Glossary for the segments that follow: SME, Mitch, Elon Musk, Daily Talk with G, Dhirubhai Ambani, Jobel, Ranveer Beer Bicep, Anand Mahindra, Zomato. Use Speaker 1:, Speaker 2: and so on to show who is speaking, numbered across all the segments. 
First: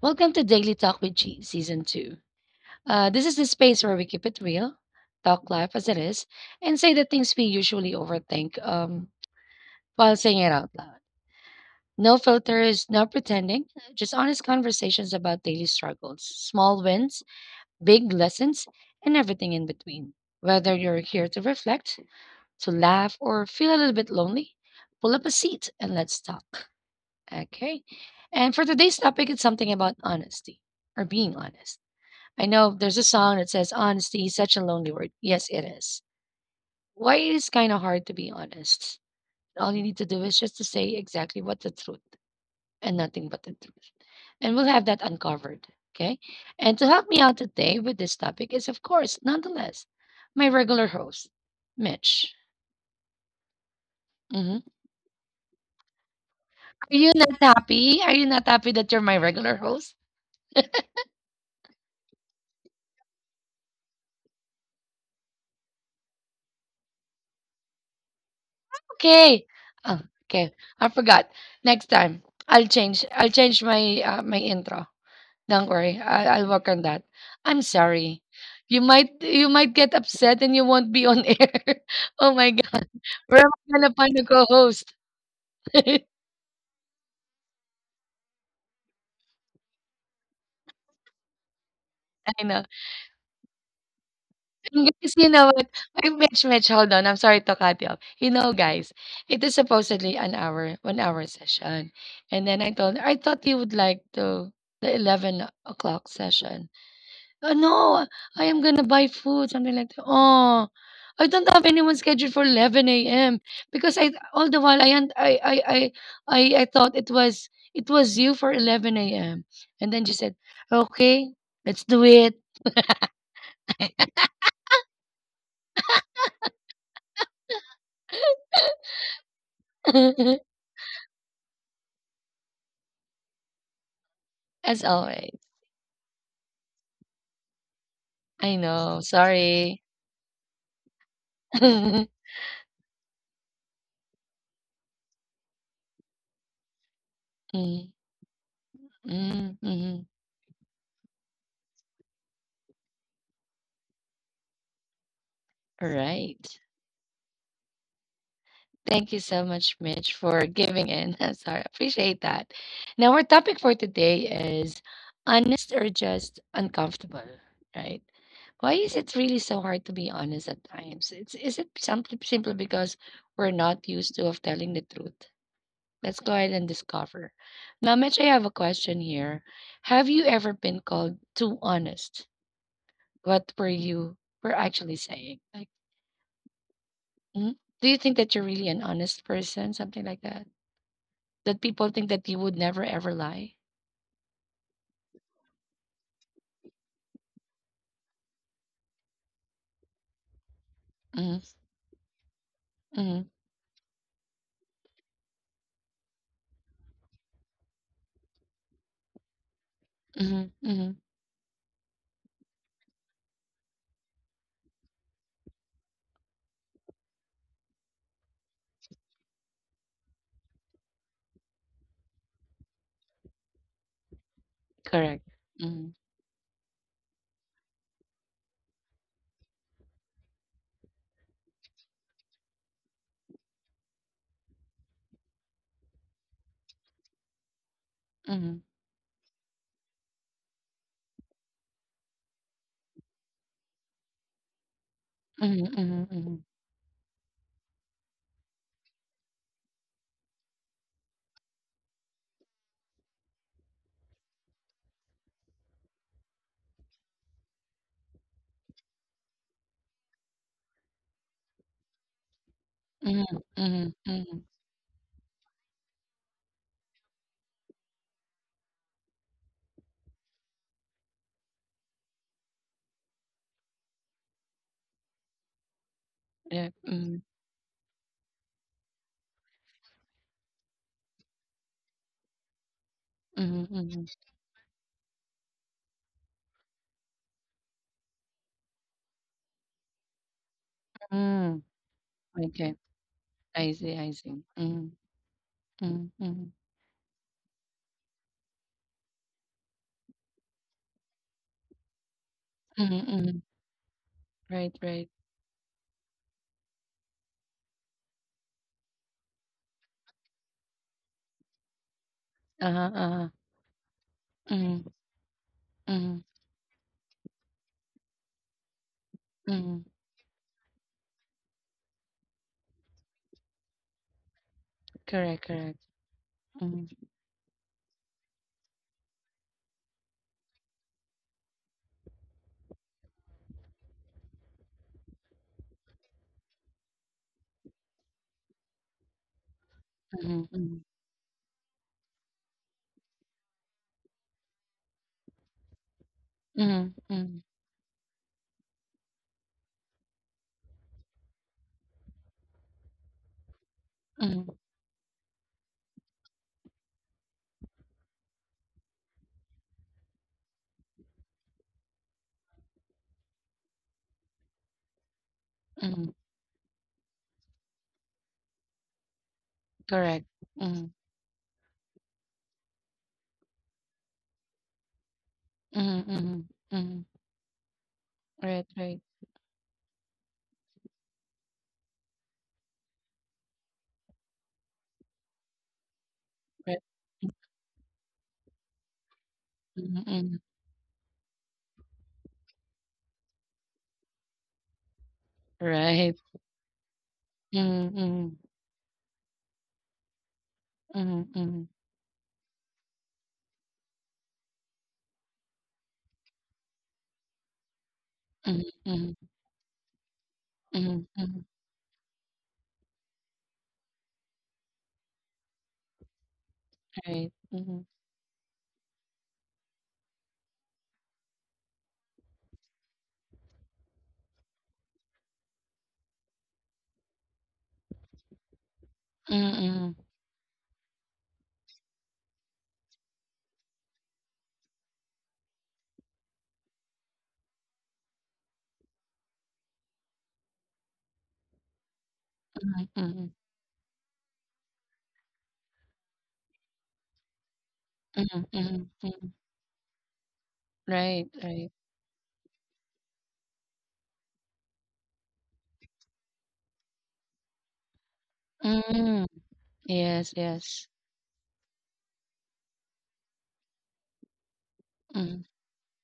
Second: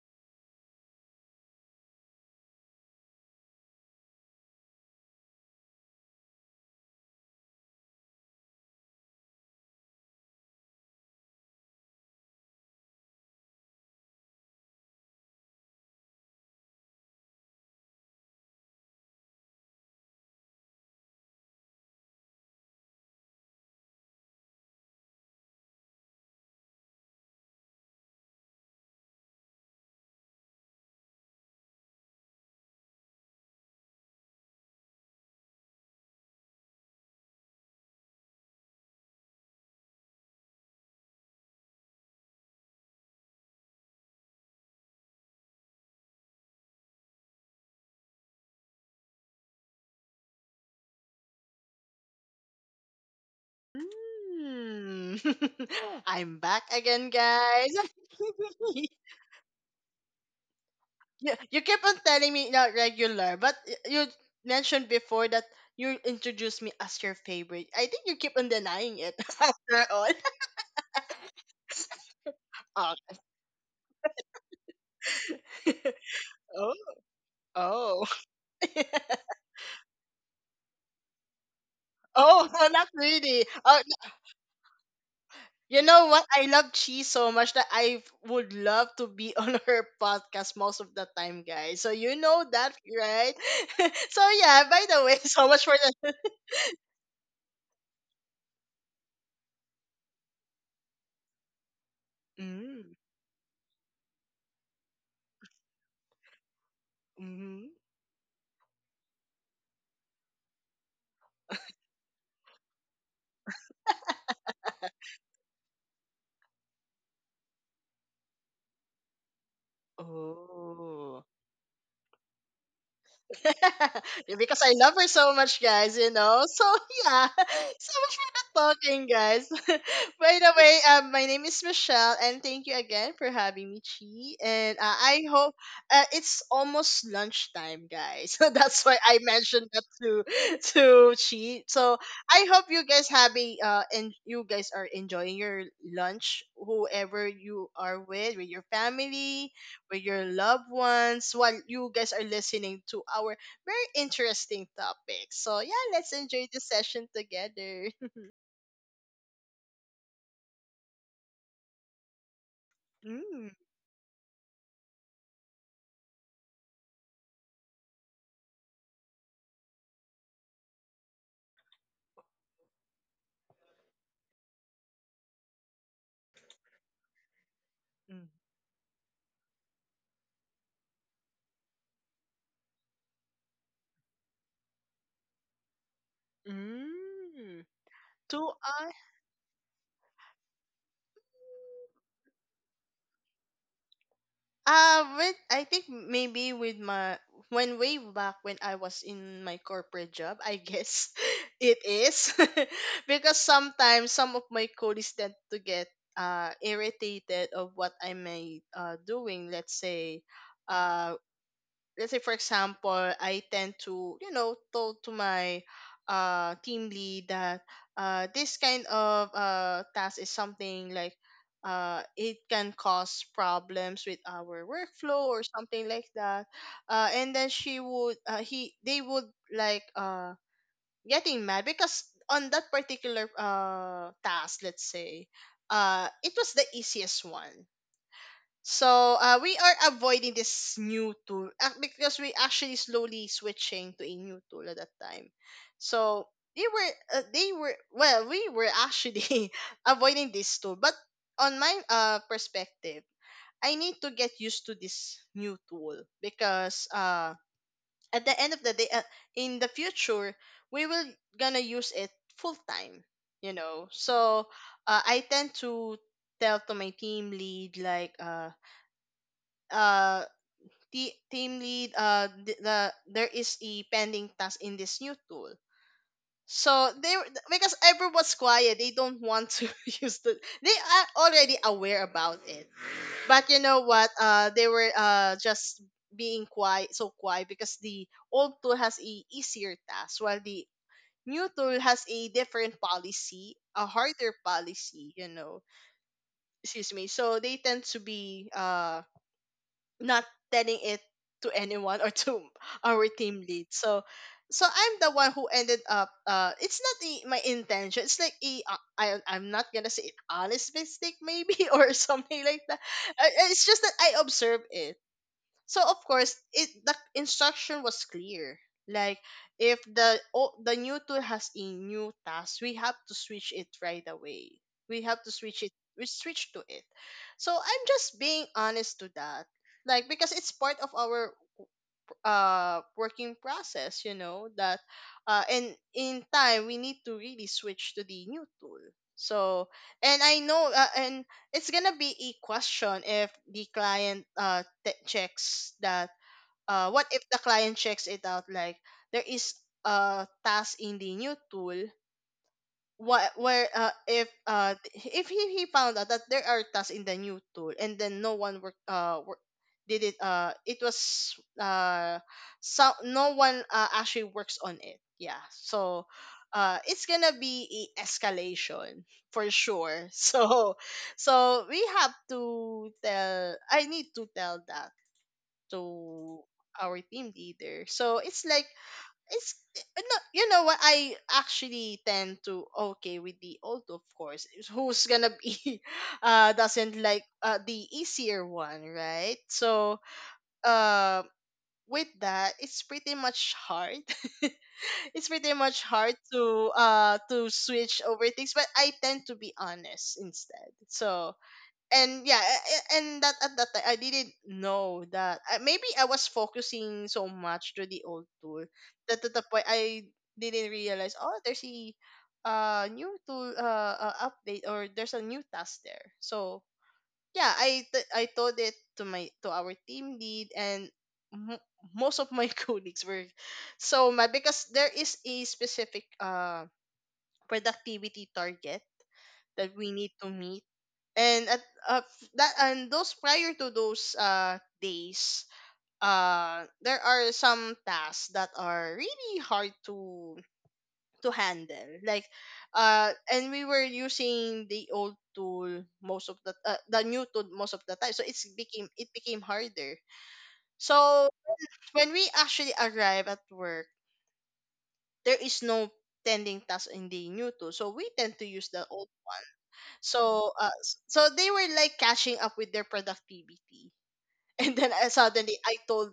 Speaker 1: Welcome to Daily Talk with G, Season 2. This is the space where we keep it real, talk life as it is, and say the things we usually overthink while saying it out loud. No filters, no pretending, just honest conversations about daily struggles, small wins, big lessons, and everything in between. Whether you're here to reflect, to laugh, or feel a little bit lonely, pull up a seat and let's talk. Okay. And for today's topic, it's something about honesty or being honest. I know there's a song that says, "Honesty is such a lonely word." Yes, it is. Why it is kind of hard to be honest? All you need to do is just to say exactly what the truth and nothing but the truth. And we'll have that uncovered. Okay. And to help me out today with this topic is, of course, nonetheless, my regular host, Mitch. Mhm.
Speaker 2: Mm. I'm back
Speaker 1: Are
Speaker 2: again,
Speaker 1: you not
Speaker 2: guys.
Speaker 1: happy? Are you not happy that you're my regular host?
Speaker 2: You keep on telling me not regular, but you mentioned before that you introduced me as your favorite. I think you keep on denying it
Speaker 1: Okay.
Speaker 2: after
Speaker 1: Oh,
Speaker 2: all.
Speaker 1: okay. I forgot. Next time, I'll
Speaker 2: Oh.
Speaker 1: change. I'll change my my intro. Don't worry. I, I'll work
Speaker 2: Oh.
Speaker 1: on that. I'm
Speaker 2: Oh.
Speaker 1: sorry. You might get upset and you won't be on air. Oh
Speaker 2: Oh,
Speaker 1: my god.
Speaker 2: not
Speaker 1: Where
Speaker 2: really.
Speaker 1: am
Speaker 2: Oh,
Speaker 1: I gonna find a co-host?
Speaker 2: you know
Speaker 1: I
Speaker 2: what? I love Chi so much that I would love to be on her podcast most of the time, guys. So you know
Speaker 1: know.
Speaker 2: that, right? So yeah. By
Speaker 1: And
Speaker 2: the
Speaker 1: guys,
Speaker 2: way,
Speaker 1: you
Speaker 2: so
Speaker 1: know
Speaker 2: much
Speaker 1: what?
Speaker 2: for
Speaker 1: Ay,
Speaker 2: the.
Speaker 1: Mitch, Mitch, hold on. I'm sorry to cut you off. You know, guys, it is supposedly an hour, 1 hour session, and then
Speaker 2: Mm,
Speaker 1: I thought you would like to the 11 o'clock session.
Speaker 2: mm,
Speaker 1: No, I am gonna buy food, something like that. Oh, I don't have anyone scheduled for 11 a.m., because I all the while I and I I thought it was you for 11 a.m. And then she said,
Speaker 2: oh.
Speaker 1: "Okay, let's do it."
Speaker 2: Because I love her so much, guys, you know. So yeah, so much for the talking, guys. By the way, my name is Michelle, and thank you again for having me, Chi. And
Speaker 1: As
Speaker 2: I
Speaker 1: always.
Speaker 2: hope it's almost lunchtime, guys. So
Speaker 1: I
Speaker 2: that's why
Speaker 1: know.
Speaker 2: I mentioned that
Speaker 1: Sorry.
Speaker 2: to Chi. So
Speaker 1: Mm,
Speaker 2: I hope you guys having and you guys are enjoying your lunch, whoever you
Speaker 1: mm,
Speaker 2: are with your family, with
Speaker 1: mm,
Speaker 2: your loved ones while you guys are listening to our very interesting topic. So yeah,
Speaker 1: all
Speaker 2: let's enjoy
Speaker 1: right.
Speaker 2: the session together.
Speaker 1: Thank you so much, Mitch, for giving in. I'm sorry. Appreciate that. Now, our
Speaker 2: Mm.
Speaker 1: topic for today is honest or just uncomfortable, right? Why is it really so hard to be honest at times? Is it simply because we're not used to of telling the truth? Let's go ahead and discover. Now, Mitch,
Speaker 2: Mm.
Speaker 1: I have a question here. Have you ever been called too honest? What were you Were actually saying, like, mm,
Speaker 2: Mm.
Speaker 1: do you think that you're
Speaker 2: Do
Speaker 1: really an
Speaker 2: I?
Speaker 1: honest person? Something like that? That people think that you would never ever lie.
Speaker 2: I think maybe with my when way back when I was in my corporate job, I guess
Speaker 1: Mhm,
Speaker 2: it is
Speaker 1: mhm,
Speaker 2: because sometimes some of my colleagues tend to get irritated of what I may doing.
Speaker 1: mhm, mhm.
Speaker 2: Uh let's say for example I tend to you know told to my team lead that this kind of task is something like it can cause problems with our workflow
Speaker 1: Correct.
Speaker 2: or something
Speaker 1: Mhm,
Speaker 2: like that, and then she would he they would like getting mad because on that particular task, let's say it was the easiest one.
Speaker 1: mhm,
Speaker 2: So we are avoiding this new tool, because we actually slowly switching to a new tool at that time.
Speaker 1: mhm, mhm,
Speaker 2: So
Speaker 1: mhm,
Speaker 2: they were well we were actually avoiding this tool. But on my perspective, I need to get used to this new tool because at the end of the day, in the future, we will gonna use it full time.
Speaker 1: mhm,
Speaker 2: You know,
Speaker 1: mhm,
Speaker 2: so
Speaker 1: mhm.
Speaker 2: I tend to tell to my team lead like uh team lead there is a pending task in this new tool,
Speaker 1: Yeah,
Speaker 2: so
Speaker 1: mhm,
Speaker 2: because everyone's quiet, they don't want to use they are already aware about it, but you
Speaker 1: mhm,
Speaker 2: know
Speaker 1: mhm.
Speaker 2: what, they were just being quiet, so quiet because the old tool has a easier task while the new
Speaker 1: Mm.
Speaker 2: tool has a
Speaker 1: Okay.
Speaker 2: different policy,
Speaker 1: I
Speaker 2: a
Speaker 1: see, I
Speaker 2: harder
Speaker 1: see. Mhm,
Speaker 2: policy, you know.
Speaker 1: mhm, mhm,
Speaker 2: Excuse me, so they tend to be not telling it to anyone or to
Speaker 1: mhm,
Speaker 2: our
Speaker 1: mhm.
Speaker 2: team lead. So
Speaker 1: Right,
Speaker 2: I'm
Speaker 1: right.
Speaker 2: the one who ended up it's not my intention. It's like a I I'm not going to say honest mistake maybe or something like that.
Speaker 1: Uh-huh, uh-huh.
Speaker 2: It's just that I observe
Speaker 1: Mhm,
Speaker 2: it, so of
Speaker 1: mhm,
Speaker 2: course it the instruction was clear, like if
Speaker 1: mhm.
Speaker 2: the new tool has a new task, we have to switch it right away, we have to
Speaker 1: Correct,
Speaker 2: switch it,
Speaker 1: correct.
Speaker 2: we switch to it.
Speaker 1: Mhm,
Speaker 2: So I'm just being honest to that, like because it's part of our working process, you know that and in time we need to really switch to the new tool. So and I
Speaker 1: mhm,
Speaker 2: know
Speaker 1: mhm,
Speaker 2: and it's gonna be a question if the client checks that.
Speaker 1: mhm,
Speaker 2: What if the
Speaker 1: mhm,
Speaker 2: client checks it out, like there is a task in the new tool, what where
Speaker 1: mhm,
Speaker 2: if he, he found out that there are tasks in the new tool and then no one work, did it? It was uh so No one actually works on it, yeah. So
Speaker 1: mhm.
Speaker 2: it's gonna be a escalation for sure.
Speaker 1: Correct.
Speaker 2: So
Speaker 1: Mhm,
Speaker 2: so we have to tell I need to tell that
Speaker 1: mhm,
Speaker 2: to
Speaker 1: mhm,
Speaker 2: our
Speaker 1: mhm.
Speaker 2: team leader. So it's like
Speaker 1: Right, right,
Speaker 2: it's no, you know what, I actually tend to okay with the old, of course, is who's gonna be
Speaker 1: right.
Speaker 2: doesn't like the easier one, right? So
Speaker 1: Mhm, mhm.
Speaker 2: uh with that, it's pretty much hard, it's pretty much hard
Speaker 1: Right.
Speaker 2: to
Speaker 1: Mhm,
Speaker 2: switch over
Speaker 1: mhm,
Speaker 2: things, but I tend to be honest instead.
Speaker 1: mhm,
Speaker 2: So
Speaker 1: mhm,
Speaker 2: and yeah, and that, at that time, I didn't know that I, maybe I was focusing so much to the old tool
Speaker 1: mhm, mhm,
Speaker 2: that to the point I didn't
Speaker 1: mhm,
Speaker 2: realize, oh,
Speaker 1: mhm,
Speaker 2: there's a new tool update or there's a new task there. So
Speaker 1: right,
Speaker 2: yeah,
Speaker 1: mhm,
Speaker 2: I told it to my to our team lead, and mo most of my colleagues were so mad because there is a specific productivity target
Speaker 1: mhm,
Speaker 2: that we
Speaker 1: mhm,
Speaker 2: need to meet. And that, and those prior to those days, there are some tasks that are really hard to handle, like
Speaker 1: mhm,
Speaker 2: and we were using the new tool most of the time, so
Speaker 1: mhm, mhm,
Speaker 2: it became
Speaker 1: mhm,
Speaker 2: harder. So
Speaker 1: right, right.
Speaker 2: when we actually arrive at work, there is no pending task in the new tool, so we tend to use the old.
Speaker 1: Mm, yes,
Speaker 2: So
Speaker 1: yes.
Speaker 2: so they were like catching up with their productivity, and then
Speaker 1: Mhm,
Speaker 2: I told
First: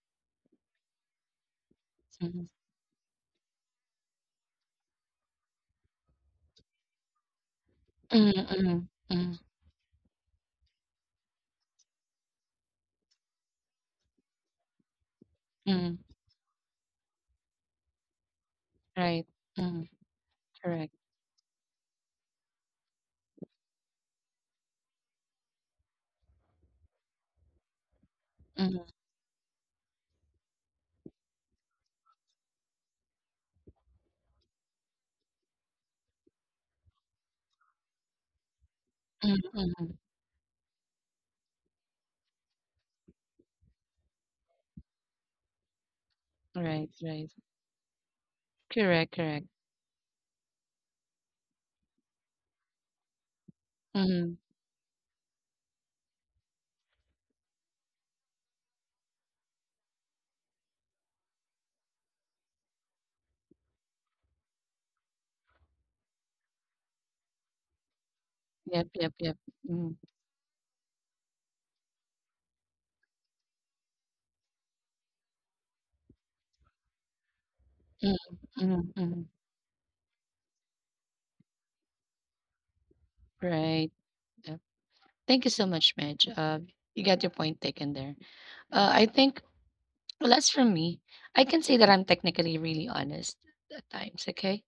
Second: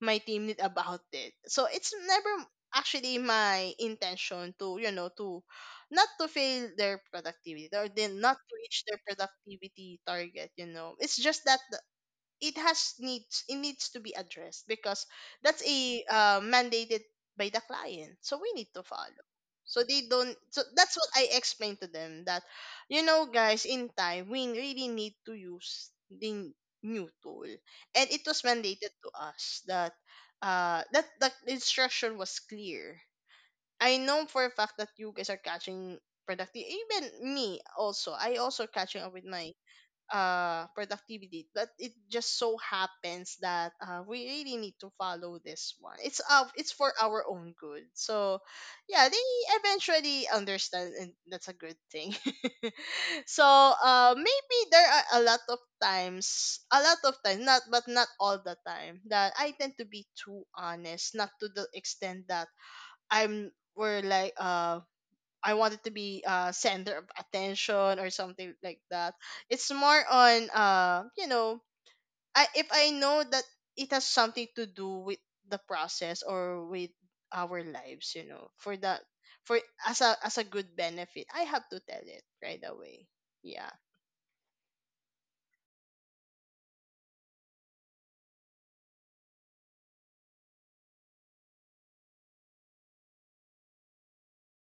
Speaker 2: my team about it. So it's
Speaker 1: mhm,
Speaker 2: never actually my intention to you know to not to fail their productivity or then
Speaker 1: mhm,
Speaker 2: not to reach
Speaker 1: mhm,
Speaker 2: their
Speaker 1: mhm,
Speaker 2: productivity target. You know, it's just that it needs to be addressed because that's
Speaker 1: mhm,
Speaker 2: a mandated by the client, so we need to follow.
Speaker 1: right,
Speaker 2: So
Speaker 1: mhm,
Speaker 2: they don't so
Speaker 1: correct.
Speaker 2: that's what I explained to them, that you know, guys, in time we really need to use new tool, and it was mandated
Speaker 1: Mhm,
Speaker 2: to us that that instruction was clear. I know for a fact that you guys are catching productive, even me, also I also catching up with
Speaker 1: mhm,
Speaker 2: my
Speaker 1: mhm,
Speaker 2: productivity, but it just so happens that we really need to follow this one, it's
Speaker 1: right,
Speaker 2: for our
Speaker 1: right.
Speaker 2: own good. So yeah,
Speaker 1: Correct,
Speaker 2: they
Speaker 1: correct.
Speaker 2: eventually understand, and that's a good thing. So
Speaker 1: Mhm,
Speaker 2: maybe there are a lot of times, a lot of times not, but not all the time that I tend to be too honest, not to the extent that I'm we're like I wanted to be center of attention or something like
Speaker 1: yep, yep,
Speaker 2: that.
Speaker 1: yep.
Speaker 2: It's
Speaker 1: Mhm,
Speaker 2: more on you know, I if I know that it has something to do with the process or with our lives,
Speaker 1: mhm,
Speaker 2: you know, for
Speaker 1: mhm,
Speaker 2: that
Speaker 1: mhm,
Speaker 2: for as a good benefit, I have to tell it right away. Yeah.
Speaker 1: right. Yep. Thank you so much, Midge. You got your point taken there. I think Well, as for me, I can say that I'm technically really honest at times, okay?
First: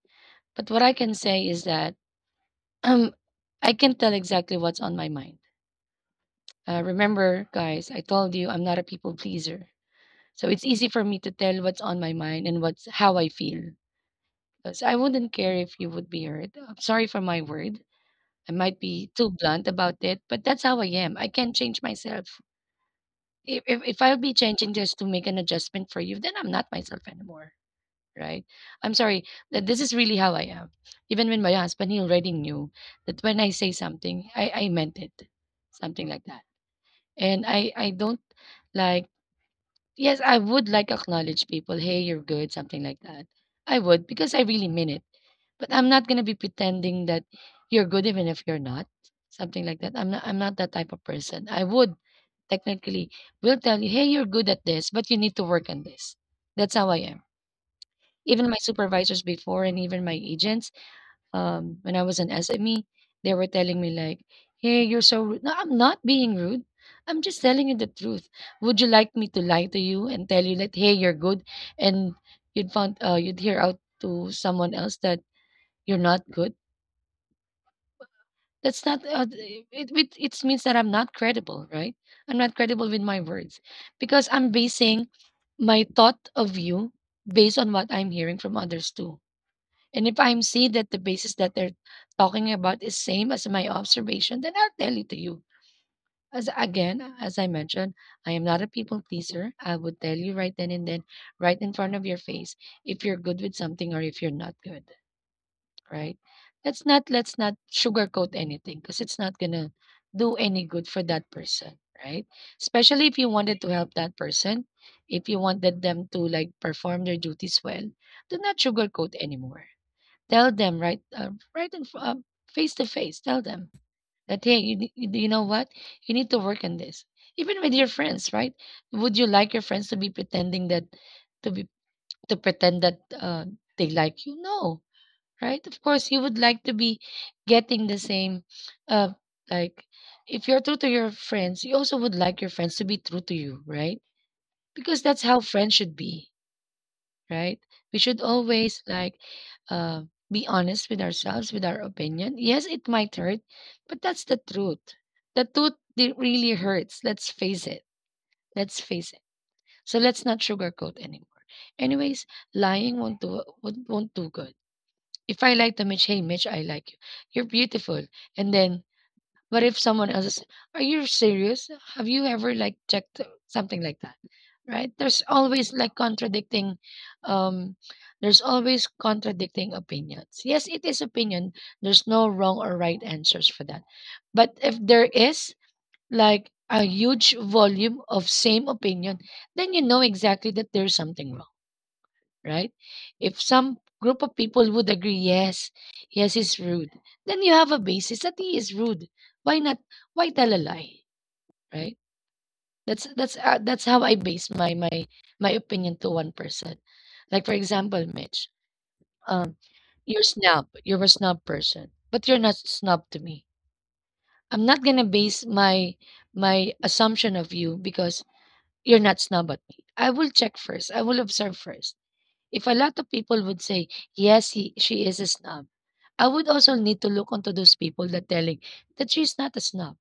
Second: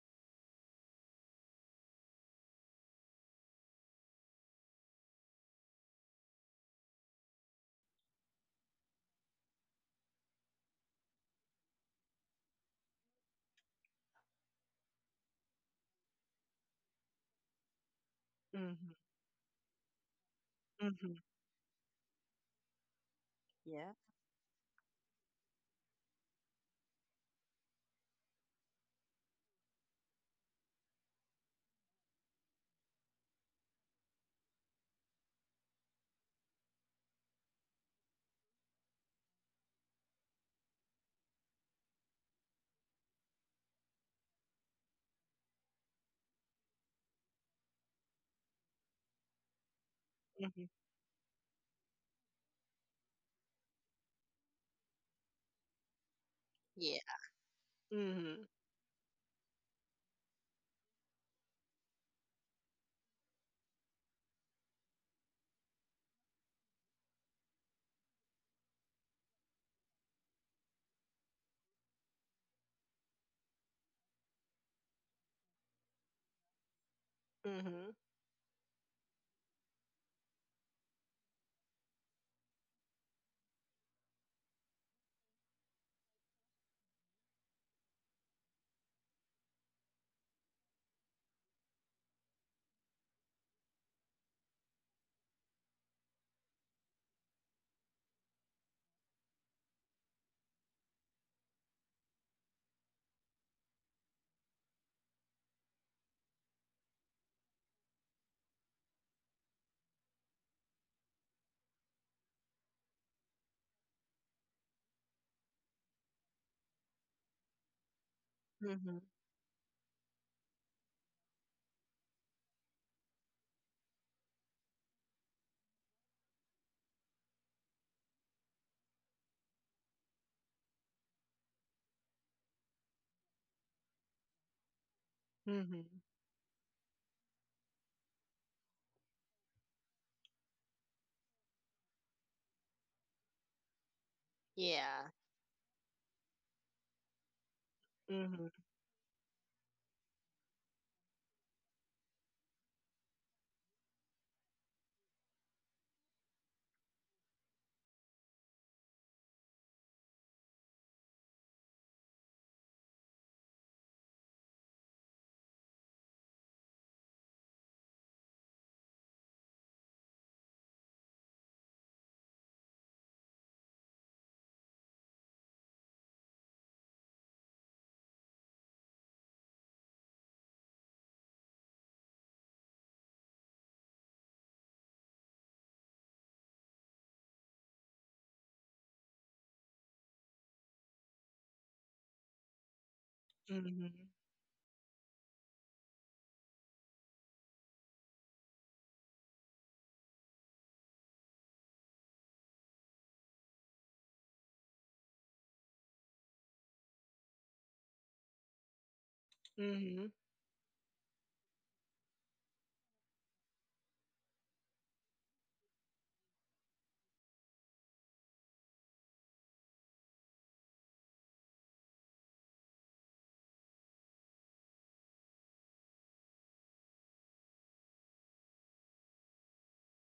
Speaker 1: But what I can say is that um, I can tell exactly what's on my mind. Remember, guys, I told you I'm not a people pleaser. So it's easy for me to tell what's on my mind and what's how I feel. So I wouldn't care if you would be hurt. I'm sorry for my word. I might be too blunt about it, but that's how I am.
Speaker 2: Mm.
Speaker 1: I can't change myself. If, if,
Speaker 2: Yeah.
Speaker 1: if I'll be changing just to make an adjustment for you, then I'm not myself anymore, right? I'm sorry. That This is really how I am. Even when my husband, he already knew that when I say something, I meant it, something like that. And I don't, like, yes, I would like acknowledge people, hey, you're good, something like that. I would, because I really mean it. But I'm not going to be pretending that you're good even if you're not, something like that. I'm not
Speaker 2: Mm-hmm.
Speaker 1: that type of person. I would Technically will tell you, hey, you're good at this, but you need to work on this. That's how I
Speaker 2: Yeah.
Speaker 1: am.
Speaker 2: Hmm.
Speaker 1: Even my supervisors before and even my agents, when I was an SME, they were telling me like, "Hey, you're so rude." No, I'm not being rude. I'm just telling you the truth. Would you like me to lie to you and tell you that, "Hey, you're good," and you'd hear out to someone else that you're not good?
Speaker 2: Hmm.
Speaker 1: That's not. It means that I'm not credible, right? I'm not credible with my words, because I'm basing my thought of you based on what I'm hearing from others too. And if I'm see that the basis that they're talking about is same as my observation, then I'll tell it to you. As again, as I mentioned, I am not a people pleaser. I would tell you right then and then, right in front of your face, if you're good with something or if you're not good, right? Let's not sugarcoat anything, because it's not gonna do any good for that person, right? Especially if you wanted to help that person, if you wanted them to like perform their duties well, do not
Speaker 2: Hmm.
Speaker 1: sugarcoat anymore. Tell them right, right face to face. Tell them that, hey, you know what? You need to work on this. Even with your friends, right? Would you like your friends to be to pretend that they like you? No, right? Of
Speaker 2: Hmm.
Speaker 1: course, you would like to be getting the same, uh, like, if you're true to your friends, you also would like your friends to be true to you, right? Because
Speaker 2: Yeah.
Speaker 1: that's how friends should be, right? We should
Speaker 2: Mm-hmm.
Speaker 1: always like uh, be honest with ourselves, with our opinion. Yes, it might hurt, but that's the truth. The truth it really hurts. Let's face it. Let's face it. So let's not sugarcoat anymore. Anyways, lying won't do good. If I like to Mitch, hey Mitch, I like you. You're beautiful, and then but if someone else is, are you serious? Have you ever like checked something like that? Right? There's always like um, there's always contradicting opinions. Yes, it is opinion. There's no wrong or right answers for that. But if there is like a huge volume of same opinion, then you know exactly that there's something wrong, right? If
Speaker 2: Hmm.
Speaker 1: some
Speaker 2: Hmm.
Speaker 1: group of people would agree, yes, yes, he's rude, then you have a basis that he is rude. Why not? Why tell a lie, right? That's how I base my opinion to one person. Like for example, Mitch, um, you're a snob person, but you're not snob to me. I'm not gonna base my assumption of you because you're not snob at me. I will check first. I will observe first. If a lot of people would say, yes, she is a snob, I would also need to look onto those people that telling that she's not a snob,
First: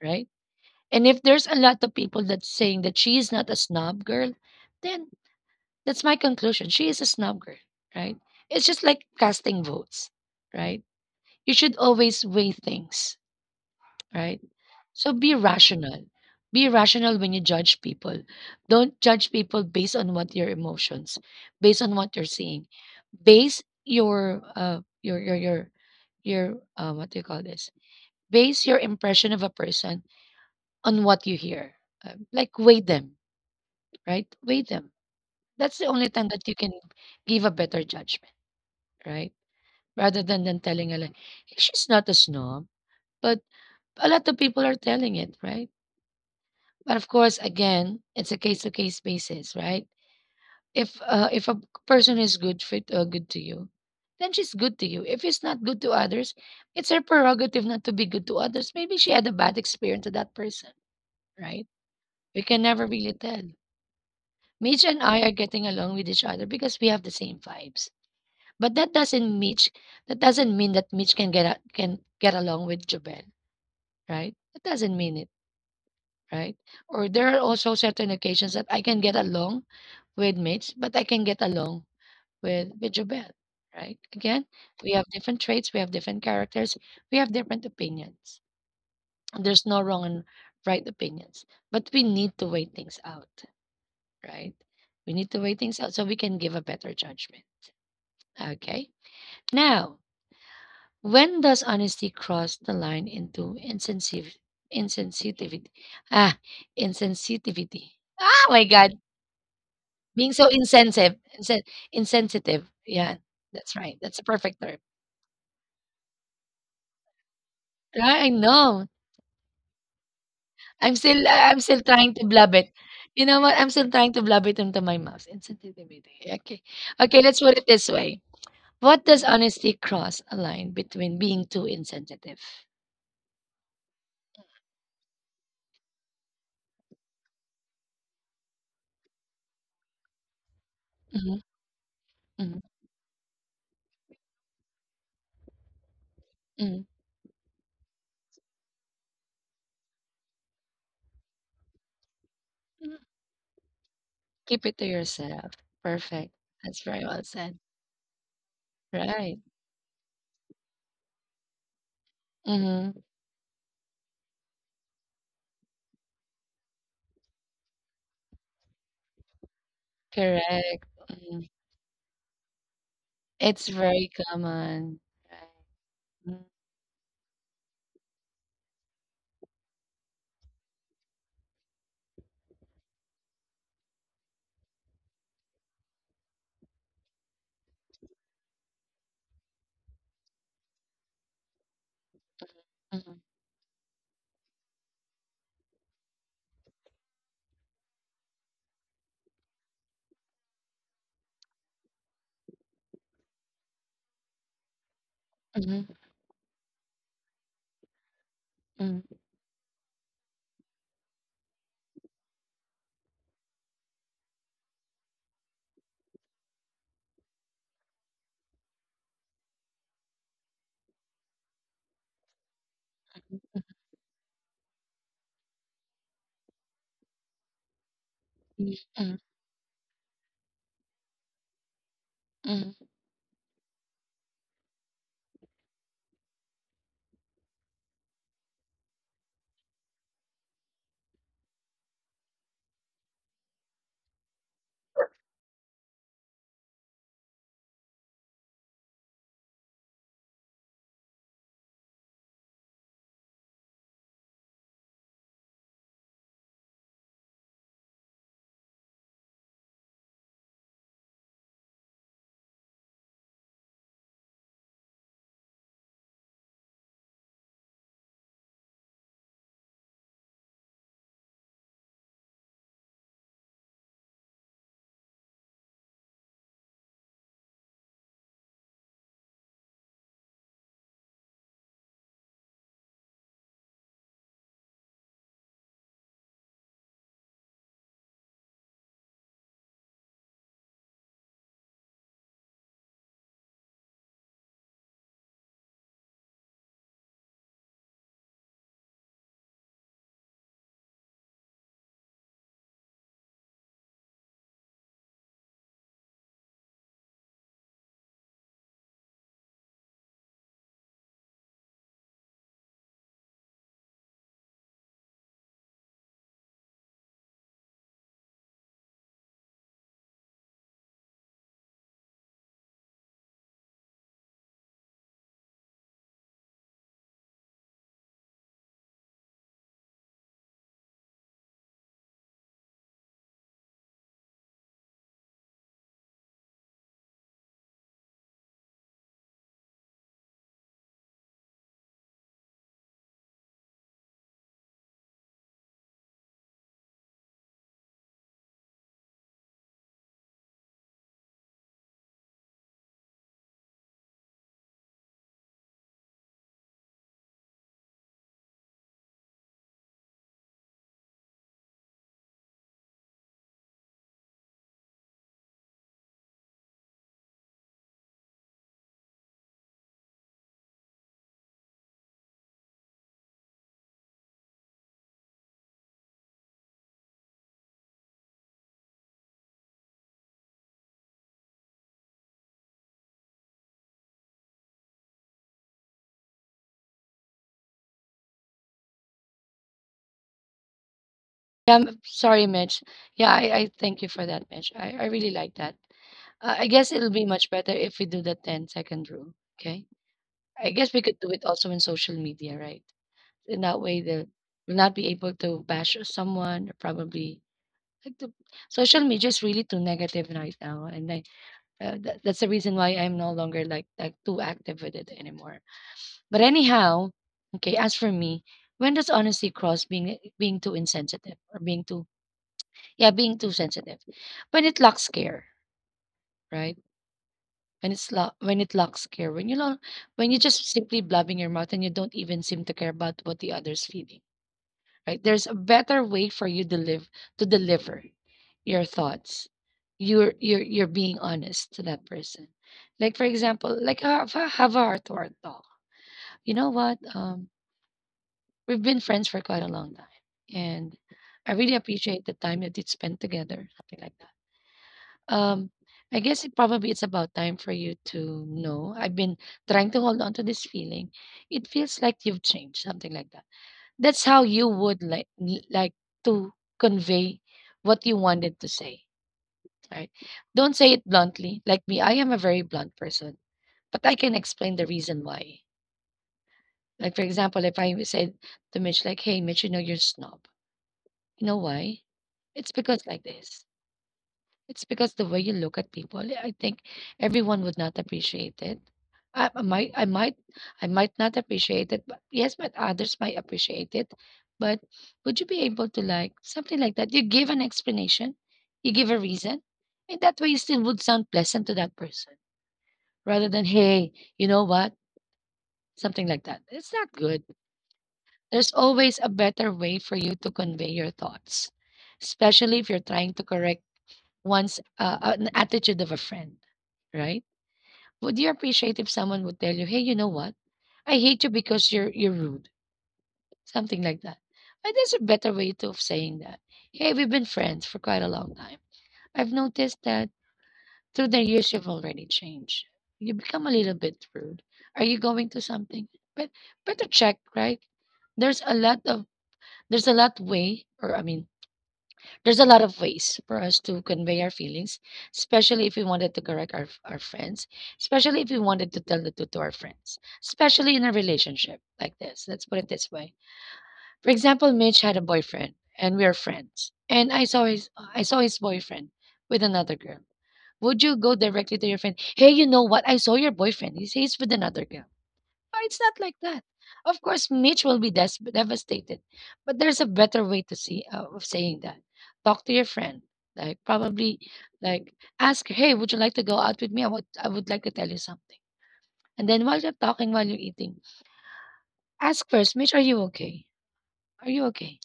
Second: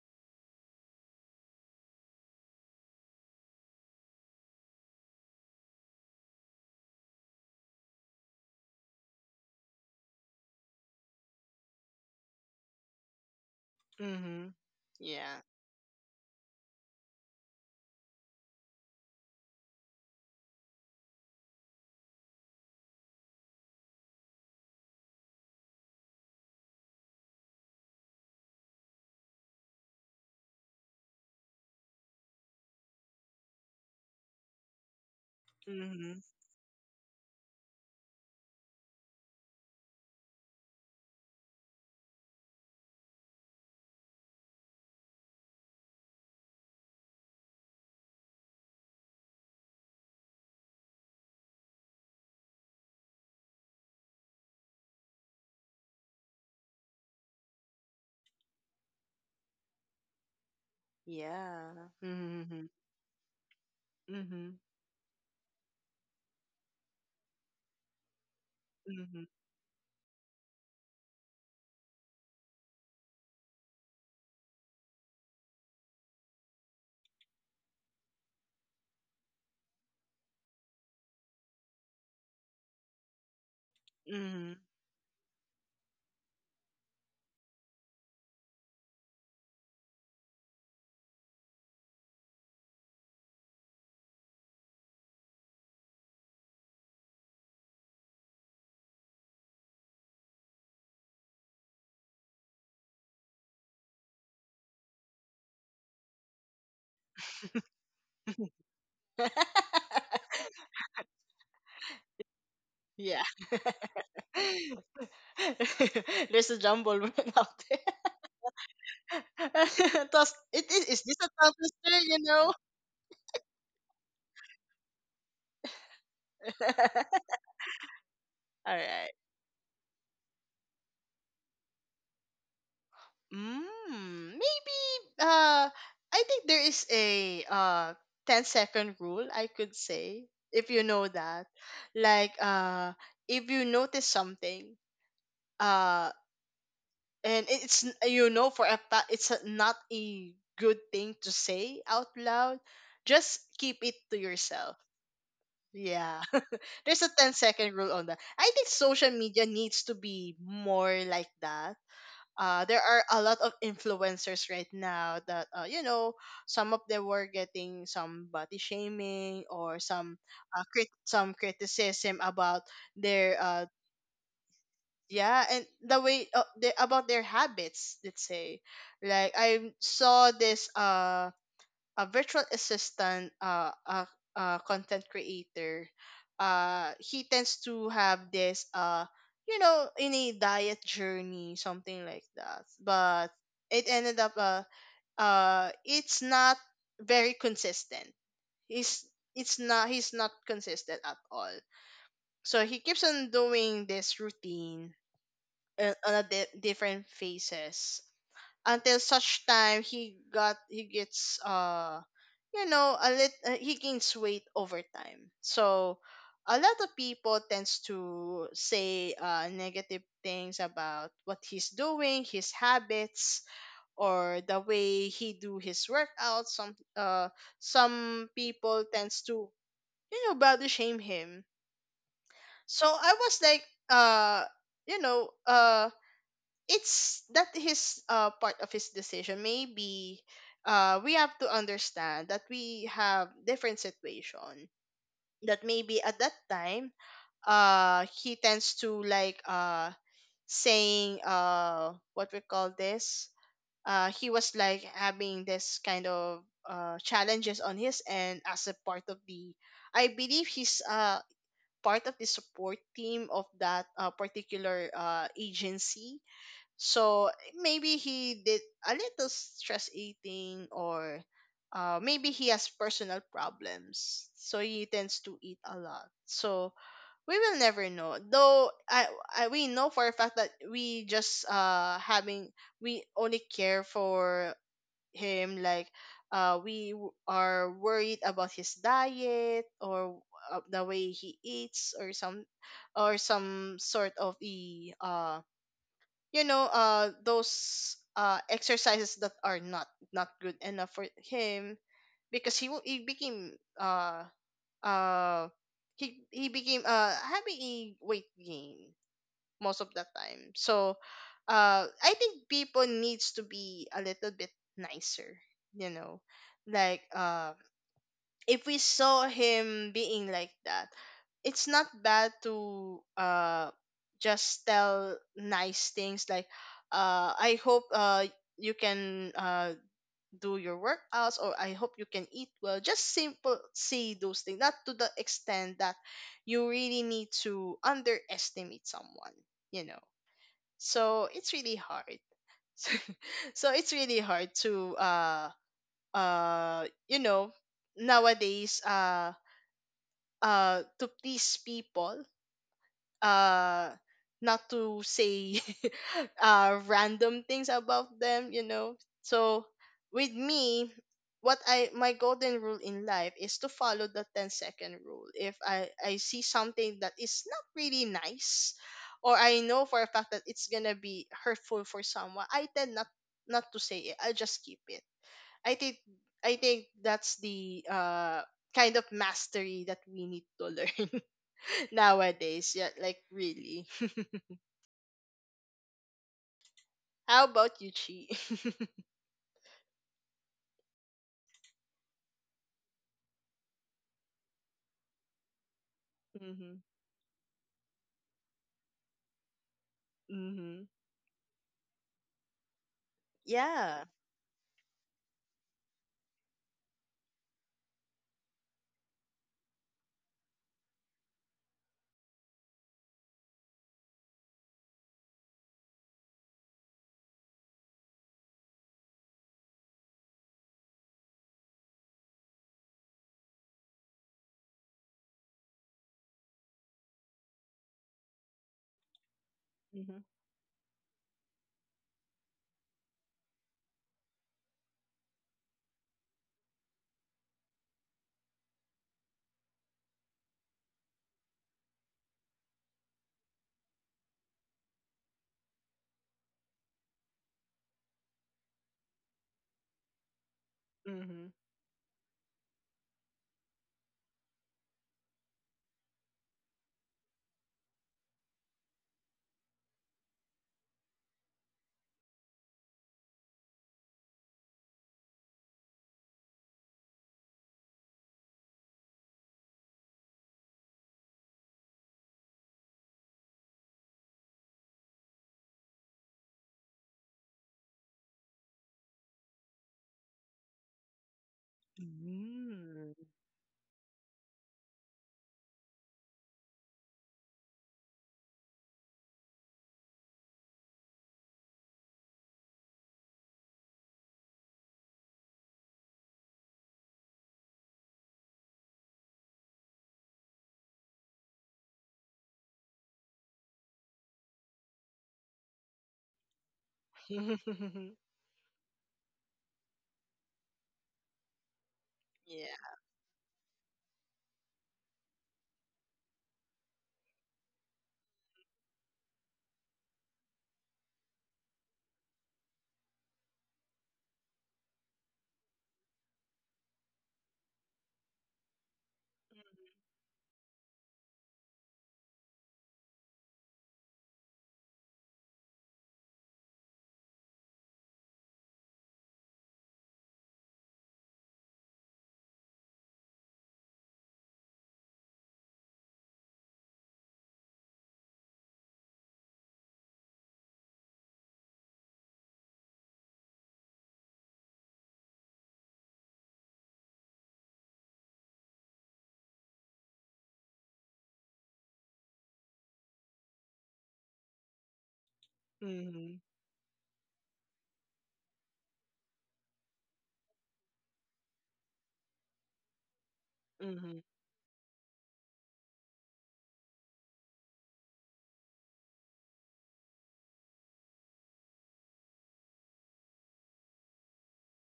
Speaker 1: right? And if there's a lot of people that's saying that she is not a snob girl, then that's my conclusion. She is a snob girl, right? It's just like casting votes, right? You should always weigh things, right?
Speaker 2: Mm-hmm.
Speaker 1: So be
Speaker 2: Yeah.
Speaker 1: rational. Be rational when you judge people. Don't judge people based on what your emotions, based on what you're seeing. Base your What do you call this? Base your impression of a person on what you hear. Like, weigh them, right? Weigh them. That's the only time
Speaker 2: Hmm.
Speaker 1: that you can give a better judgment, right? Rather than telling a, like, she's not a snob, but a lot of people are telling it, right? But of course, again, it's a case to case basis, right? If a person is good fit, good to you, then she's good to you. If she's not good to others, it's her prerogative not to be good to others. Maybe she had a bad experience with that person, right?
Speaker 2: Yeah.
Speaker 1: We can
Speaker 2: Mhm.
Speaker 1: never really tell.
Speaker 2: Mm-hmm.
Speaker 1: Mitch and I are getting along with each other because we have the same vibes. But
Speaker 2: Mm-hmm.
Speaker 1: that doesn't mean that Mitch can can get along with Jobel, right? That doesn't mean it, right? Or there are also certain occasions that I can get along with mates, but I can get along with Jobel, right? Again,
Speaker 2: Mm-hmm.
Speaker 1: we have different traits, we have different characters, we have different opinions. There's no wrong and right opinions, but we need to weigh things out, right? We need to weigh things out so we can give a better judgment. Okay. Now, when does honesty cross the line into insensitivity? Ah, insensitivity. Oh my God, being so insensitive. Yeah,
Speaker 2: Yeah.
Speaker 1: that's right. That's the perfect term.
Speaker 2: There's a jumble out there.
Speaker 1: I know.
Speaker 2: Toast,
Speaker 1: I'm
Speaker 2: is this
Speaker 1: still
Speaker 2: a
Speaker 1: I- am
Speaker 2: tongue
Speaker 1: still
Speaker 2: twister,
Speaker 1: trying to
Speaker 2: you
Speaker 1: blab
Speaker 2: know?
Speaker 1: it. You know what? I'm still trying to blab it into my mouth. Insensitivity. Okay. Okay, let's put it this way.
Speaker 2: All
Speaker 1: What does
Speaker 2: right.
Speaker 1: honesty cross a line between being too insensitive?
Speaker 2: Maybe uh I think there is a 10 second rule I could say, if you know
Speaker 1: Hmm.
Speaker 2: that. Like
Speaker 1: Hmm.
Speaker 2: if you notice something uh
Speaker 1: Hmm.
Speaker 2: and it's you know for a fact it's not a good thing to say out loud, just keep it to
Speaker 1: Keep it to
Speaker 2: yourself.
Speaker 1: yourself. Perfect.
Speaker 2: Yeah,
Speaker 1: That's very
Speaker 2: there's a
Speaker 1: well
Speaker 2: 10
Speaker 1: said.
Speaker 2: second rule on that. I think social
Speaker 1: Right.
Speaker 2: media needs to be more like that. There
Speaker 1: Mm-hmm.
Speaker 2: are a lot of influencers right now that you know, some of them were getting some body shaming or some
Speaker 1: Correct.
Speaker 2: some
Speaker 1: Mhm.
Speaker 2: criticism about their
Speaker 1: It's very common. Right.
Speaker 2: yeah, and the way
Speaker 1: Mm-hmm.
Speaker 2: about their habits, let's say, like I saw this a virtual assistant a content creator. He tends to have this you know, in a diet journey, something like that,
Speaker 1: Mm-hmm.
Speaker 2: but it ended up it's not very consistent. He's it's not, he's not consistent at all. So he keeps on doing this routine
Speaker 1: Mm-hmm.
Speaker 2: on different phases until
Speaker 1: Mm,
Speaker 2: such time he gets you know, a lit he gains weight over time. So a lot of people tends to say negative things about what he's doing, his habits, or the way he do his workouts. Some some
Speaker 1: mm,
Speaker 2: people
Speaker 1: mm,
Speaker 2: tends to you know body shame him.
Speaker 1: mm.
Speaker 2: So I was like uh you know, it's that his part of his decision maybe. We have to understand that we have different situation, that maybe at that time he tends to like saying what we call this, he was like having this kind of challenges on his end as a part of the, I believe he's part of the support team of that particular agency. So maybe he did a little stress eating, or maybe he has personal problems. So he tends to eat a lot. So we will never know. Though I we know for a fact that we just having we only care for him. We are worried about his diet or the way he eats or some sort of the you know those exercises that are not good enough for him, because he became uh uh having a weight gain most of the time. So I think people needs to be a little bit nicer, you know, like uh if we saw him being like that, it's not bad to just tell nice things like, "I hope you can do your workouts," or "I hope you can eat well." Just simple say those things, not to the extent that you really need to underestimate someone, you know. So it's really hard. So it's really hard to uh you know nowadays to please people, uh not to say random things about them, you know. So with me, what I my golden rule in life is to follow the 10 second rule. If I see something that is not really nice or I know for a fact that it's gonna be hurtful for someone, I tend not to say it. I just keep it. I think I think that's the kind of mastery that we need to learn nowadays. Yeah, like really. How about you, Chi?
Speaker 1: Yeah, I'm sorry, Mitch. Yeah, I thank you for that, Mitch. I really like that. I
Speaker 2: Mm-hmm.
Speaker 1: guess it'll be much better if we do the 10 second rule. Okay. I
Speaker 2: Mm-hmm.
Speaker 1: guess we could do it also in social media, right? In that way,
Speaker 2: Yeah.
Speaker 1: they'll will not be able to bash someone. Or probably like the social media is really too negative right now, and that's the reason why I'm no longer like too active with it anymore. But anyhow, okay, as for me, when does honesty cross being too insensitive or being too sensitive? When it lacks care, right? When when it lacks care,
Speaker 2: Mm-hmm.
Speaker 1: when you just simply blabbing your mouth and you don't even seem to care about what the other's feeling, right? There's a better way for you to deliver your thoughts. You're being honest to that person. Like for example, like have a heart to heart talk. You know what? Um, we've been friends for quite a long time, and
Speaker 2: Mm-hmm.
Speaker 1: I really appreciate the time that we spent together, something like that. I guess it probably it's about time for you to know. I've been trying to hold on to this feeling. It feels like you've changed, something like that. That's how you would like to convey what you wanted to say, right? Don't say it bluntly. Like me, I am a very blunt person, but I can explain the reason why. Like for example, if I said to Mitch, like, "Hey, Mitch, you know you're a snob." You know why? It's because like this. It's because the way you look at people, I think everyone would not appreciate it. I, I might, I might, I might not appreciate it. But yes, but others might appreciate it. But would you be able to like something like that? You give an explanation, you give a reason, and that way you still would sound pleasant to that person rather than hey, you know what, something like that. It's not good.
Speaker 2: Mm-hmm.
Speaker 1: There's always a better way for you to convey your thoughts, especially if you're
Speaker 2: Yeah.
Speaker 1: trying to correct one's an attitude of a friend, right? Would you appreciate if someone would tell you, "Hey, you know what? I hate you because you're rude," something like that. But there's a better way to of saying that. Hey, we've been friends for quite a long time. I've noticed that through the years you've already changed. You become a little bit rude. Are you going to something? But better check, right? There's a lot of there's a lot way, or I mean, there's a lot of ways for us to convey our feelings, especially if we wanted to correct our friends, especially if we wanted to tell the truth to our friends, especially in a relationship like this. Let's put it this way. For example, Mitch had a boyfriend and we are friends. And I saw his boyfriend with another girl. Would you go directly to your friend? Hey, you know what? I saw your boyfriend. He's with another girl. But it's not like
Speaker 2: Mm-hmm.
Speaker 1: that. Of course, Mitch will be devastated, but there's a better way to see of saying that. Talk to your friend, like
Speaker 2: Mm-hmm.
Speaker 1: probably, like ask her, hey, would you like to go out with me? I would like to tell you something. And then while you're talking, while you're eating, ask first, Mitch, are you okay? Are you okay?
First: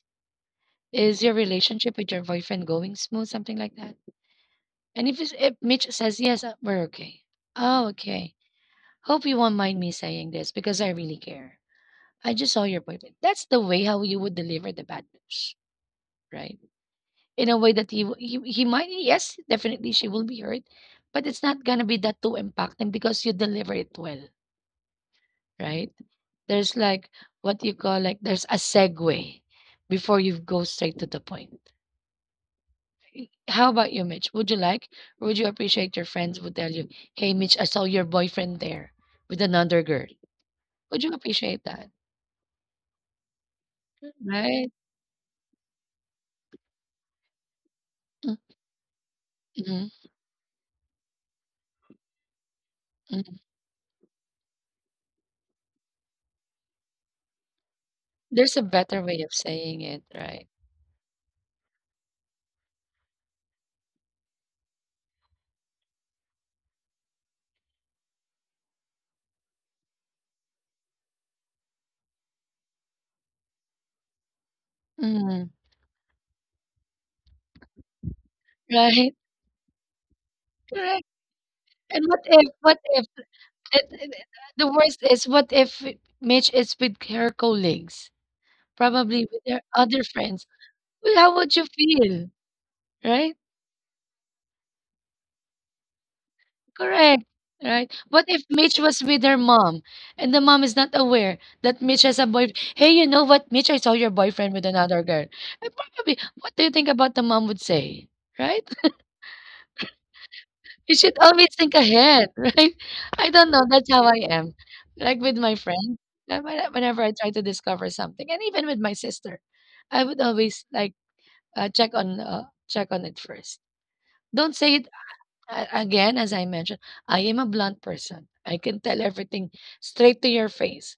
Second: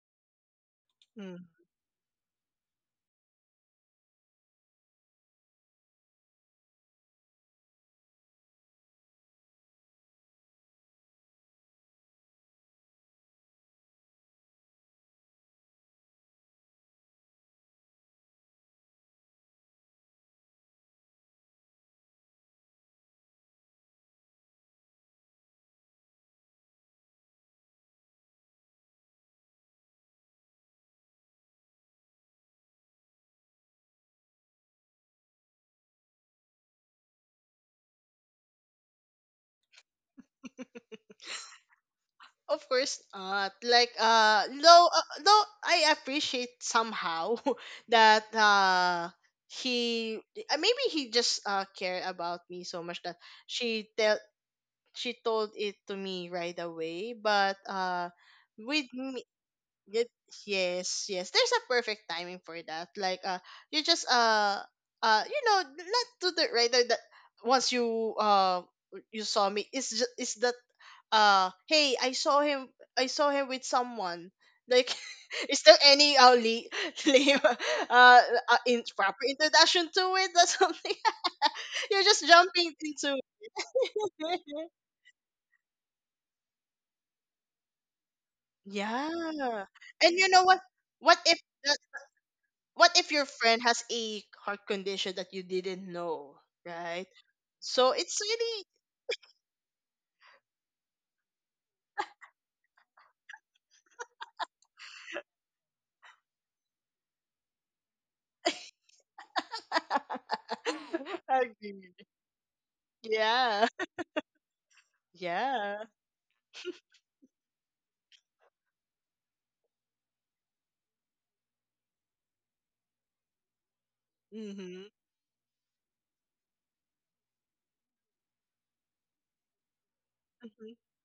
Speaker 1: Is your relationship with your boyfriend going smooth? Something like that. And if Mitch says yes, we're okay. Oh, okay. Hope you won't mind me saying this because I really care. I just saw your appointment. That's the way how you would deliver the bad news, right? In a way that he might, yes, definitely she will be hurt, but it's not going to be that too impacting because you deliver it well, right? There's like what you call like, there's a segue before you go straight to the point. How about you, Mitch? Would you like, or would you appreciate your friends would tell you, hey, Mitch, I saw your boyfriend there with another girl? Would you appreciate that,
Speaker 2: Of course not. Like uh
Speaker 1: right?
Speaker 2: though uh, though I appreciate somehow that
Speaker 1: Mm, mhm,
Speaker 2: he maybe he just cared about me so much that
Speaker 1: mhm.
Speaker 2: she tell she told it to me right away. But
Speaker 1: There's a
Speaker 2: with
Speaker 1: better
Speaker 2: me
Speaker 1: way of saying it,
Speaker 2: Good.
Speaker 1: right?
Speaker 2: Yes, yes. There's a perfect timing for that. Like, you just you know not to the right now that once you you saw me, it's just it's that, "Hey, I saw him, with someone," like,
Speaker 1: Mm,
Speaker 2: is there any lame uh, in proper
Speaker 1: right,
Speaker 2: introduction to it or something?
Speaker 1: correct.
Speaker 2: You're
Speaker 1: And
Speaker 2: just jumping
Speaker 1: what if,
Speaker 2: into—
Speaker 1: and the worst is, what if Mitch is with her colleagues,
Speaker 2: Yeah,
Speaker 1: probably with her other
Speaker 2: and you know
Speaker 1: friends?
Speaker 2: what, what
Speaker 1: Well,
Speaker 2: if
Speaker 1: how would you feel?
Speaker 2: what if your
Speaker 1: Right?
Speaker 2: friend has a heart condition that you didn't know, right?
Speaker 1: Correct.
Speaker 2: So
Speaker 1: Right?
Speaker 2: it's
Speaker 1: What if
Speaker 2: really—
Speaker 1: Mitch was with her mom and the mom is not aware that Mitch has a boyfriend? Hey, you know what, Mitch, I saw your boyfriend with another girl. And probably, what do you think about the mom would say? Right? You should always think
Speaker 2: Agreed.
Speaker 1: ahead, right? I don't
Speaker 2: Yeah.
Speaker 1: know, that's how I am. Like with my
Speaker 2: Yeah.
Speaker 1: friends, whenever I try to discover something, and even with my sister, I would always like check on it first. Don't say
Speaker 2: Mm-hmm.
Speaker 1: it again, as I mentioned. I am a blunt person. I can tell everything straight to your
Speaker 2: Hmm.
Speaker 1: face,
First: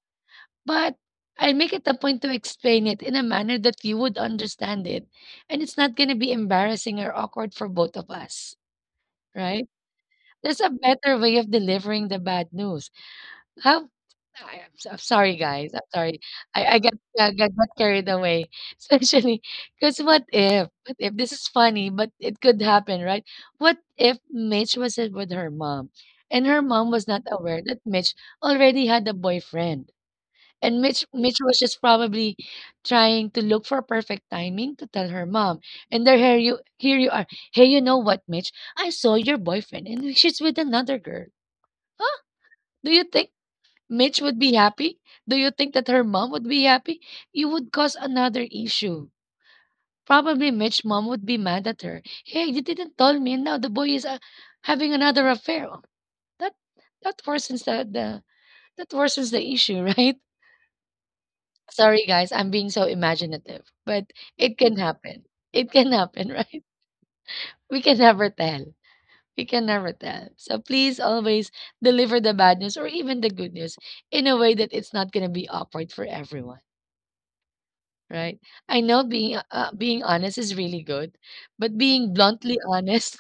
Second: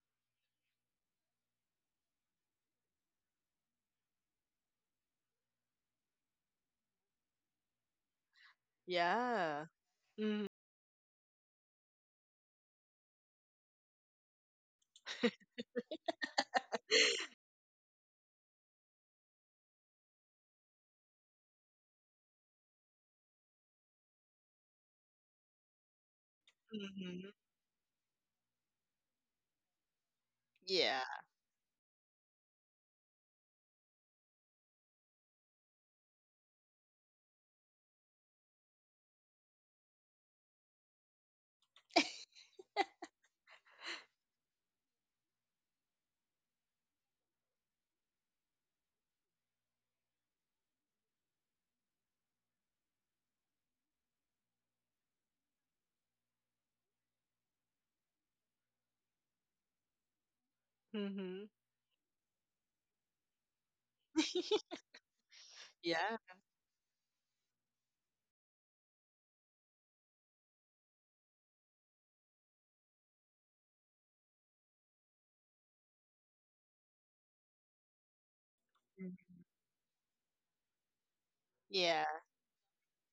Speaker 1: but I make it a point to explain it in a manner that you would understand it, and it's not going to be embarrassing or awkward for both of us,
Speaker 2: Yeah.
Speaker 1: right?
Speaker 2: Mm-hmm.
Speaker 1: There's a better way of delivering the bad news. How? I'm sorry, guys. I'm sorry. I, I got, I got carried away, especially because what if? What if this is funny, but it could happen, right? What if Mitch was it with her mom, and her mom was not
Speaker 2: Hmm.
Speaker 1: aware that Mitch already had a boyfriend? And
Speaker 2: Yeah.
Speaker 1: Mitch was just probably trying to look for perfect timing to tell her mom. And there here you are. Hey, you know what, Mitch? I saw your boyfriend and she's with another girl. Huh? Do you think Mitch would be happy? Do you think that her mom would be happy? You would cause another issue. Probably Mitch's mom would be mad at her. Hey, you didn't tell me and now the boy is having another affair. Oh, That that worsens the that worsens the issue, right?
Speaker 2: Hmm.
Speaker 1: Sorry, guys, I'm being so imaginative, but it can happen. It can
Speaker 2: Yeah.
Speaker 1: happen, right? We can never tell. We can never tell. So please always deliver the bad news or even the good news in a way that it's not going to be awkward for everyone, right? I know
Speaker 2: Mhm.
Speaker 1: being honest is really good, but
Speaker 2: Yeah.
Speaker 1: being bluntly honest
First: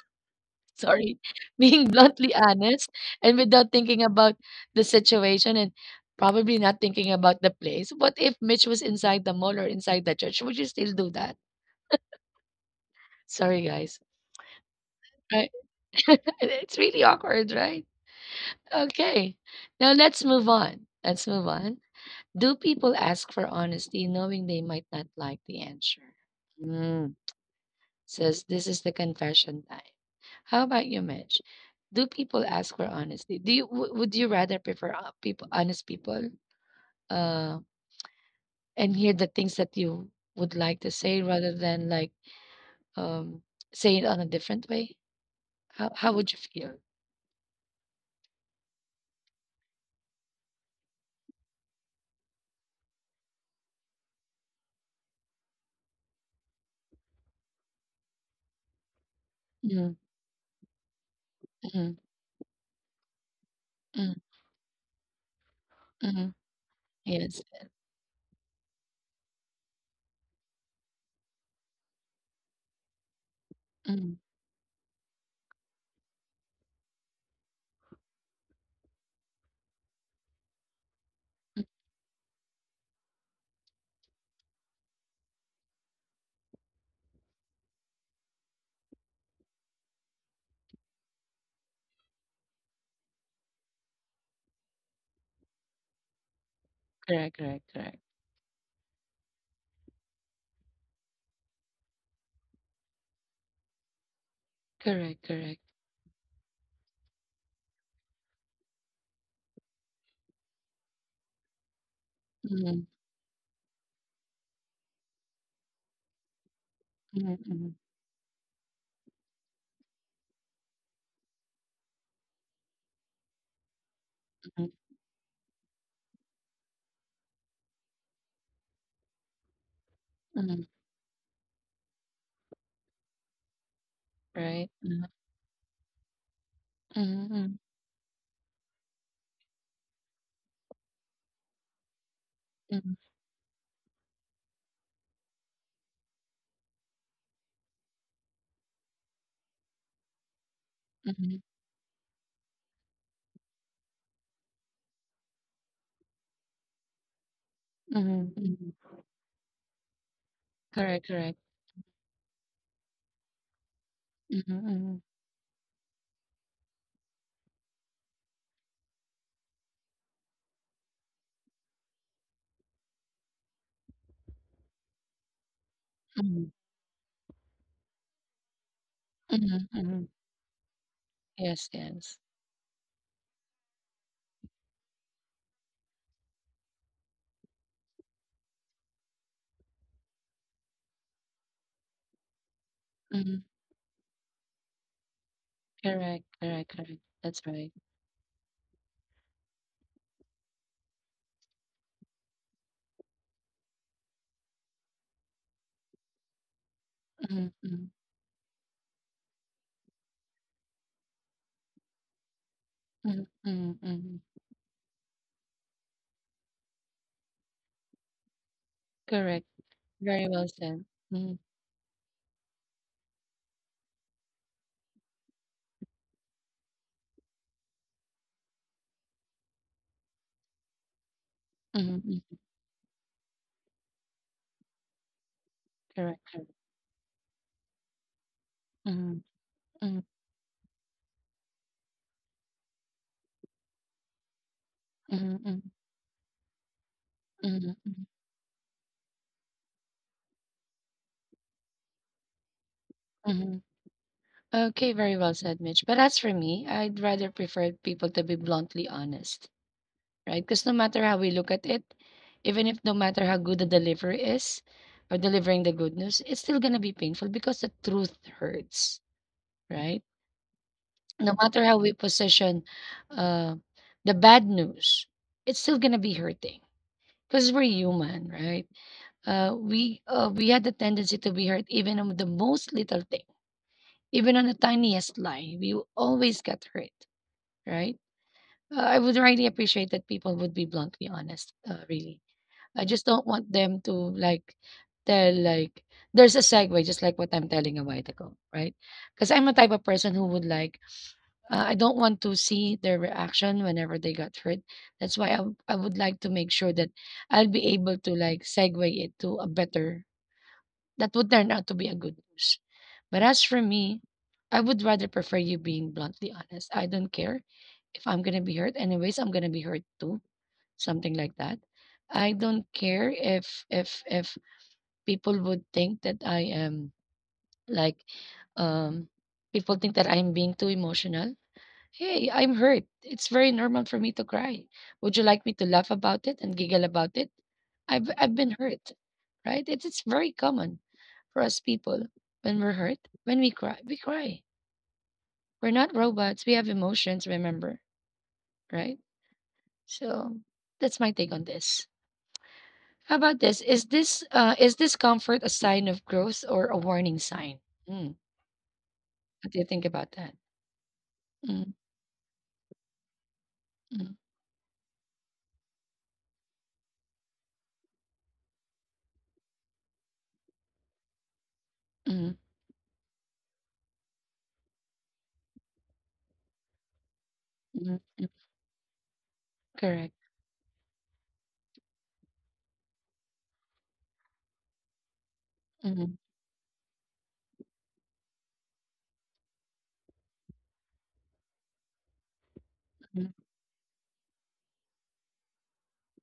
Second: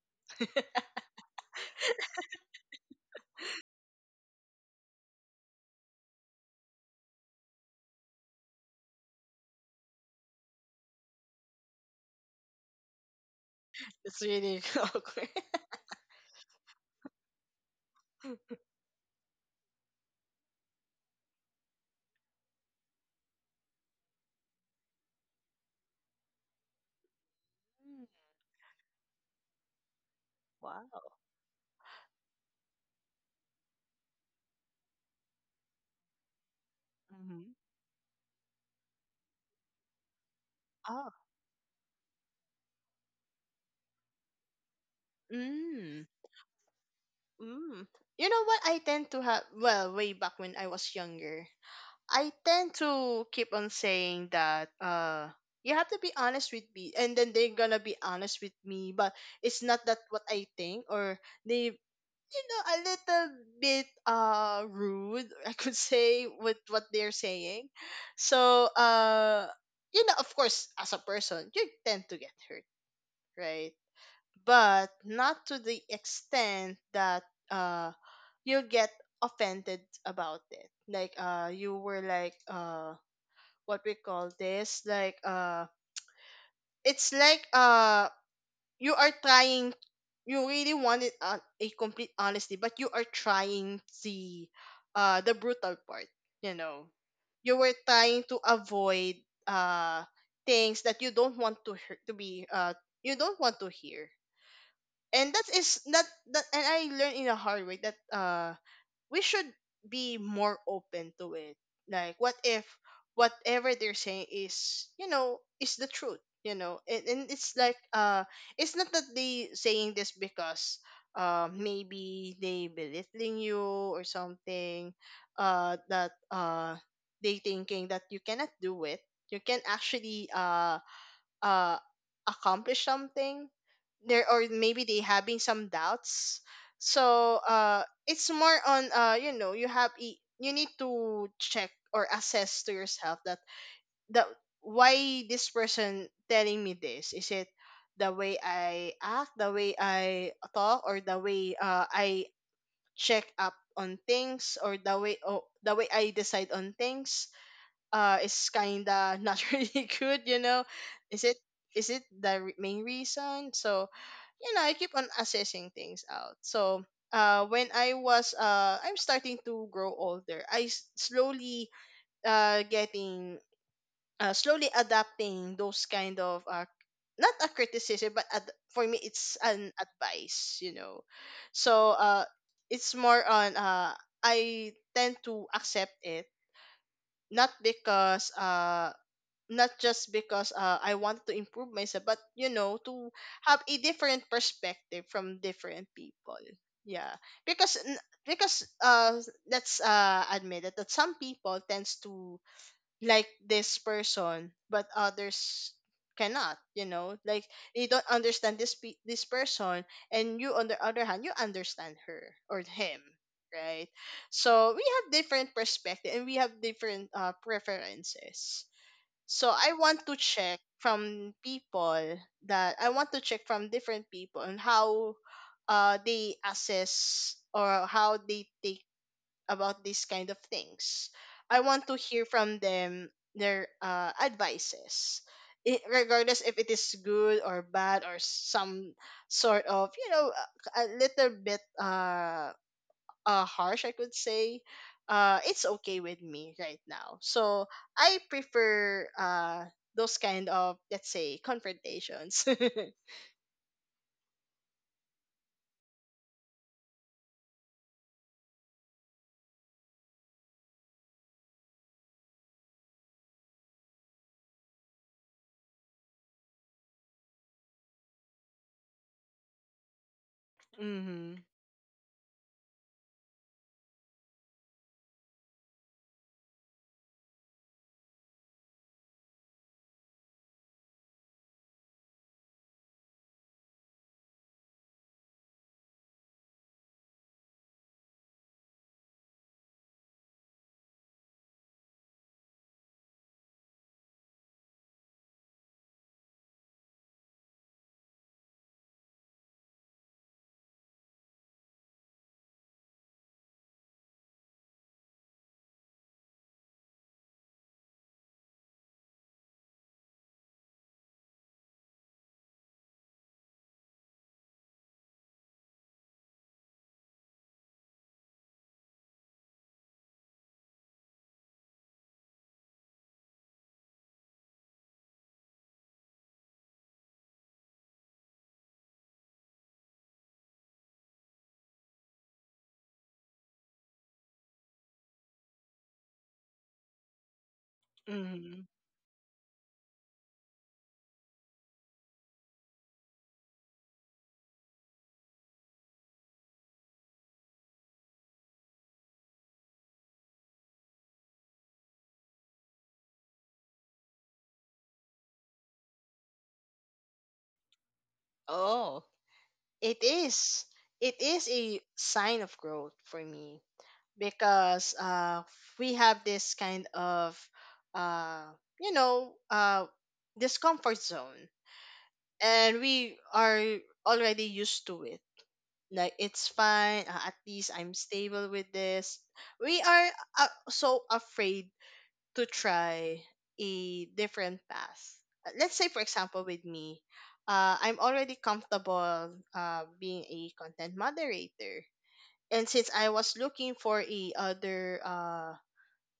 Speaker 1: sorry, being bluntly honest and without thinking about the situation and probably not thinking about the place. What if Mitch was inside the mall or inside the church? Would you still do that? Sorry, guys.
Speaker 2: It's really awkward.
Speaker 1: Right? it's really awkward, right? Okay. Now let's move on. Let's move on. Do people ask for honesty knowing they might not like the answer? Mm,
Speaker 2: Mm.
Speaker 1: says this is the confession time. How about you,
Speaker 2: Wow.
Speaker 1: Mitch? Do people ask for honesty? Do would you rather prefer people honest people
Speaker 2: Mm-hmm.
Speaker 1: uh and hear the things that you would like to
Speaker 2: Oh.
Speaker 1: say rather than like um say it on a different way?
Speaker 2: Mm.
Speaker 1: How would you feel?
Speaker 2: Mm. You know what, I tend to have, well, way back when I was younger, I tend to keep on saying that you have to be honest with me, and then they're gonna be honest with me, but it's not
Speaker 1: Mm,
Speaker 2: that what I think, or they
Speaker 1: mm,
Speaker 2: you know, a little bit
Speaker 1: mm,
Speaker 2: rude, I could say,
Speaker 1: mm.
Speaker 2: with what they're
Speaker 1: Yes.
Speaker 2: saying. So you know, of course, as a person, you tend to get hurt, right?
Speaker 1: Mm.
Speaker 2: But not to the extent that uh you'll get offended about it. Like you were like what we call this like it's like you are trying— you really wanted a complete honesty, but you are trying the brutal part, you know,
Speaker 1: Correct,
Speaker 2: you
Speaker 1: correct,
Speaker 2: were
Speaker 1: correct.
Speaker 2: trying to avoid uh things that you don't want to hear, to be you don't want to hear.
Speaker 1: Correct,
Speaker 2: and that
Speaker 1: correct.
Speaker 2: is that that and I learned in a hard way that we should be more open to it. Like, what if
Speaker 1: Mm,
Speaker 2: whatever they're saying is, you know, is the truth, you know? And
Speaker 1: mm,
Speaker 2: it's like,
Speaker 1: mm,
Speaker 2: it's not that they saying this because, maybe they belittling you or
Speaker 1: mm,
Speaker 2: something, uh, that, uh, they thinking that you cannot do it. You can actually,
Speaker 1: mm.
Speaker 2: uh accomplish something there, or
Speaker 1: Right.
Speaker 2: maybe they
Speaker 1: Mm,
Speaker 2: having some doubts. so
Speaker 1: mm,
Speaker 2: uh it's more on, you know, you need to check or assess to
Speaker 1: mm,
Speaker 2: yourself that the why this person telling me this. Is it the way I act, the way I talk, or the
Speaker 1: mm,
Speaker 2: way I check up on things, or the way I decide on things
Speaker 1: mm,
Speaker 2: is
Speaker 1: mm, mm.
Speaker 2: kinda not really good, you know?
Speaker 1: Correct,
Speaker 2: is it
Speaker 1: correct.
Speaker 2: is it the main reason? So,
Speaker 1: Mm,
Speaker 2: you know, I keep on
Speaker 1: mm,
Speaker 2: assessing things out. So when I'm starting to grow older, I s- slowly getting slowly adapting those kind of,
Speaker 1: mm,
Speaker 2: not a criticism, but for me it's
Speaker 1: mm,
Speaker 2: an
Speaker 1: mm.
Speaker 2: advice, you know.
Speaker 1: Yes,
Speaker 2: so
Speaker 1: yes.
Speaker 2: uh it's more on, I tend to accept it, not because— not just because I want to improve myself, but, you know, to
Speaker 1: Mhm.
Speaker 2: have a different perspective from different
Speaker 1: Correct,
Speaker 2: people.
Speaker 1: correct, correct.
Speaker 2: Yeah,
Speaker 1: That's
Speaker 2: because
Speaker 1: right.
Speaker 2: because uh, let's admit it that some people tends to like this person, but others cannot. You know, like,
Speaker 1: Mhm,
Speaker 2: you
Speaker 1: mhm,
Speaker 2: don't understand this person, and you on the other hand, you understand her or him.
Speaker 1: mhm, mhm,
Speaker 2: Right,
Speaker 1: mhm.
Speaker 2: so we have different perspective, and we have different preferences. So
Speaker 1: Correct.
Speaker 2: I want to
Speaker 1: Very well
Speaker 2: check
Speaker 1: said.
Speaker 2: from
Speaker 1: Mhm,
Speaker 2: people that— I want to check from different people on how they assess or how they think about these kind of things. I want to
Speaker 1: mhm,
Speaker 2: hear
Speaker 1: mhm.
Speaker 2: from them their advices,
Speaker 1: Correct,
Speaker 2: regardless
Speaker 1: correct.
Speaker 2: if it is good or bad, or some
Speaker 1: Mhm,
Speaker 2: sort of,
Speaker 1: mhm,
Speaker 2: you know, a little bit harsh, I could say,
Speaker 1: mhm,
Speaker 2: it's
Speaker 1: mhm,
Speaker 2: okay with me right now. So
Speaker 1: mhm, mhm,
Speaker 2: I prefer, those kind of, let's say, confrontations.
Speaker 1: mhm. Okay, very well said, Mitch. But as for me, I'd rather prefer people to be bluntly honest, right? Because no matter how we look at it, even if no matter how good the delivery is or delivering the good news, it's still gonna be painful because the truth hurts, right?
Speaker 2: Mm-hmm.
Speaker 1: No matter how we position uh, the bad news, it's still gonna be hurting because we're human, right? We had the tendency to be hurt even on the most little thing, even on the tiniest lie. We always get hurt, right? I would really appreciate that people would be bluntly honest. Really, I just don't want them to like tell like there's a segue, just like what I'm telling a while ago, right? Because I'm a type of person who would like I don't want to see their reaction whenever they got hurt. That's why I would like to make sure that I'll be able to like segue it to a better that would turn out to be a good news. But as for me, I would rather prefer you being bluntly honest. I don't care if I'm gonna be hurt. Anyways, I'm gonna be hurt too. Something like that. I don't care if people would think that I am like um people think that I'm being too emotional. Hey, I'm hurt. It's very normal for me to cry. Would you like me to laugh about it and giggle about it? I've been
Speaker 2: Mm-hmm.
Speaker 1: hurt, right? It's very common for us people. When we're hurt, when we cry, we cry. We're not robots. We have emotions, remember, right? So that's my take on this. How about this? Is this is discomfort a sign of growth or a warning sign? Mm,
Speaker 2: Oh,
Speaker 1: what do you think
Speaker 2: it
Speaker 1: about that?
Speaker 2: is. It is
Speaker 1: Mm,
Speaker 2: a sign of growth for me
Speaker 1: mm,
Speaker 2: because, we have this kind of, uh, you know, uh, discomfort zone,
Speaker 1: mm,
Speaker 2: and we are already used to it, like, it's fine, at least
Speaker 1: mm,
Speaker 2: I'm
Speaker 1: mm,
Speaker 2: stable with this. We are,
Speaker 1: correct.
Speaker 2: so afraid to try a different path. Let's say, for
Speaker 1: Mm,
Speaker 2: example, with me, I'm already comfortable being a content moderator, and since I
Speaker 1: mm,
Speaker 2: was looking for a other,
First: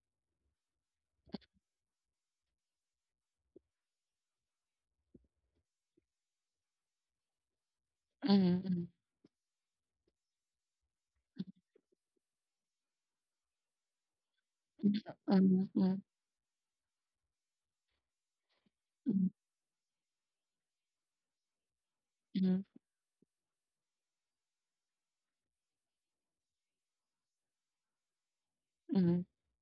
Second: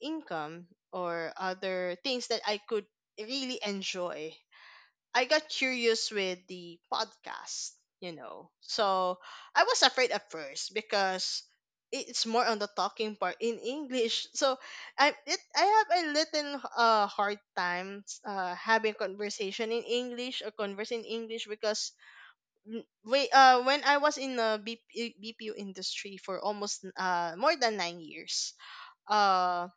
Speaker 2: income or other things that I could really enjoy, I got curious with the podcast, you know.
Speaker 1: mm, mm.
Speaker 2: So I was afraid at first because it's more on the talking part in English. So I
Speaker 1: Mhm,
Speaker 2: have a
Speaker 1: mhm,
Speaker 2: little hard time having
Speaker 1: mhm,
Speaker 2: conversation in English, or converse in English, because
Speaker 1: mhm,
Speaker 2: mm, we when I was in the BP industry for almost more than 9 years,
Speaker 1: mhm,
Speaker 2: uh,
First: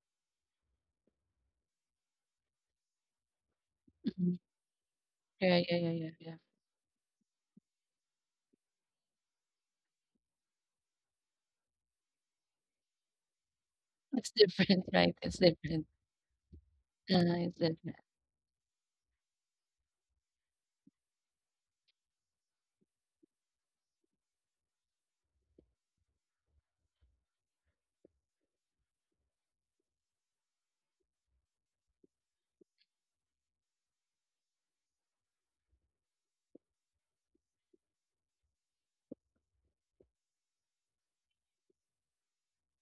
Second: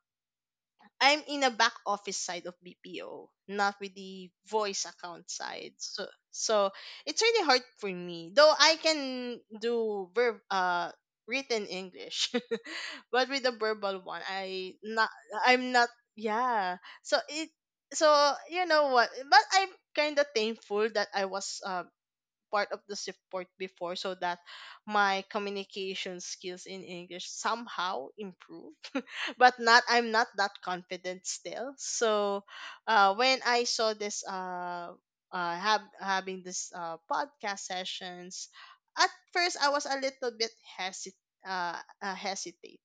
Speaker 2: I'm in a back office side of BPO, not with the
Speaker 1: mhm.
Speaker 2: voice account
Speaker 1: Yeah,
Speaker 2: side.
Speaker 1: yeah, yeah,
Speaker 2: So
Speaker 1: yeah, yeah.
Speaker 2: so it's really hard for me. Though I can do verb written English. But with the verbal one,
Speaker 1: It's
Speaker 2: I
Speaker 1: different,
Speaker 2: not
Speaker 1: right? It's
Speaker 2: I'm
Speaker 1: different.
Speaker 2: not yeah. So it
Speaker 1: Uh, it's different.
Speaker 2: so you know what, but I'm kind of thankful that I was, part of the support before, so that my communication skills in English somehow improved. But not I'm not that confident still. So, when I saw this, have having this podcast sessions, at first I was a little bit hesit uh, uh hesitate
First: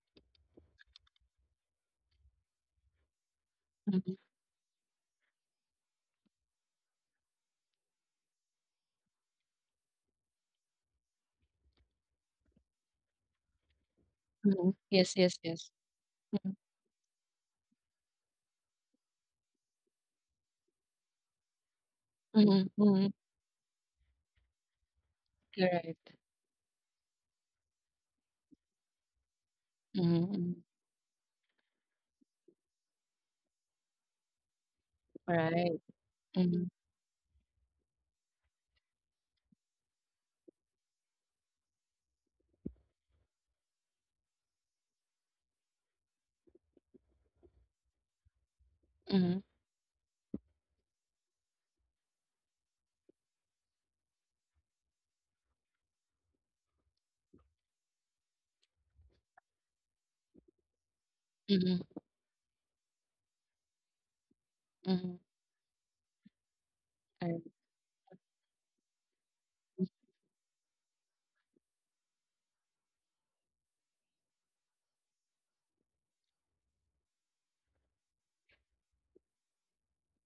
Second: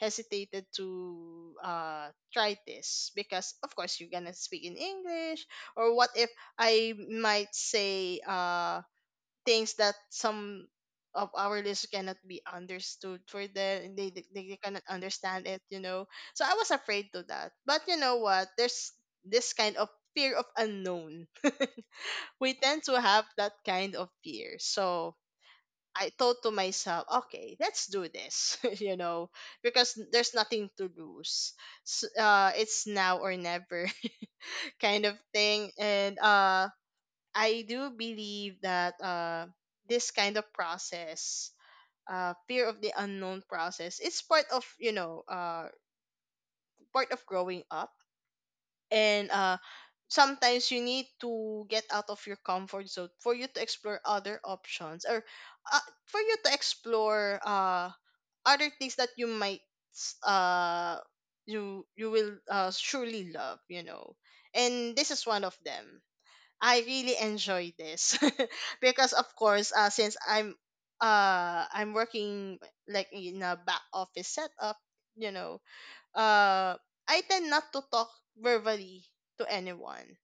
Speaker 2: hesitated to try this, because of course you're
Speaker 1: Mhm,
Speaker 2: gonna speak in English, or what if I might say things that some of our listeners cannot be understood, for them they, they
Speaker 1: mhm.
Speaker 2: cannot
Speaker 1: Yes, yes,
Speaker 2: understand it,
Speaker 1: yes.
Speaker 2: you know. So I
Speaker 1: Mhm,
Speaker 2: was afraid to that, but you know what, there's this kind of fear of unknown, we
Speaker 1: mhm,
Speaker 2: tend to
Speaker 1: mhm.
Speaker 2: have that kind of fear. So
Speaker 1: Correct.
Speaker 2: I thought to myself, okay, let's do this, you know, because
Speaker 1: Mhm,
Speaker 2: there's
Speaker 1: mhm.
Speaker 2: nothing to lose. It's now or never, kind of thing.
Speaker 1: Right.
Speaker 2: And
Speaker 1: Mhm,
Speaker 2: I do believe that this kind of process, fear of the unknown process, it's part of, you know, part of growing up, and
Speaker 1: mhm,
Speaker 2: uh, sometimes you need to get out of your comfort zone for you to explore other options, or for you to explore other things that you might s- uh,
Speaker 1: mhm,
Speaker 2: you will, surely love, you know, and this
Speaker 1: mhm.
Speaker 2: is one of them. I really
Speaker 1: Right.
Speaker 2: enjoy this. Because of course, since I'm working like in a back office setup, you know, uh I tend not to talk verbally to anyone.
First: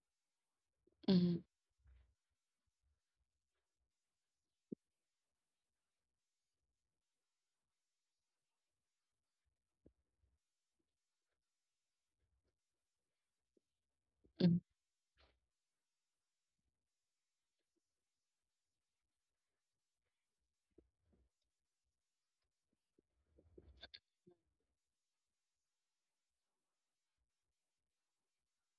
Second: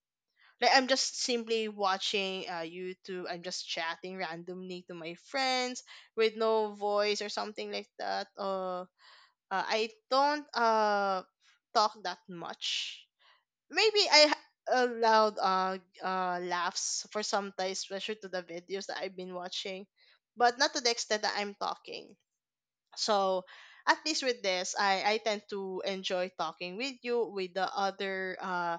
Speaker 2: Like, I'm just
Speaker 1: Mhm,
Speaker 2: simply watching YouTube, I'm just chatting randomly to my friends with no voice or something like that. I don't talk that much. Maybe I
Speaker 1: mhm,
Speaker 2: allowed laughs for some time, especially to the videos that I've been watching, but not to the extent that I'm talking. So at least with this, I tend to enjoy talking with you, with the other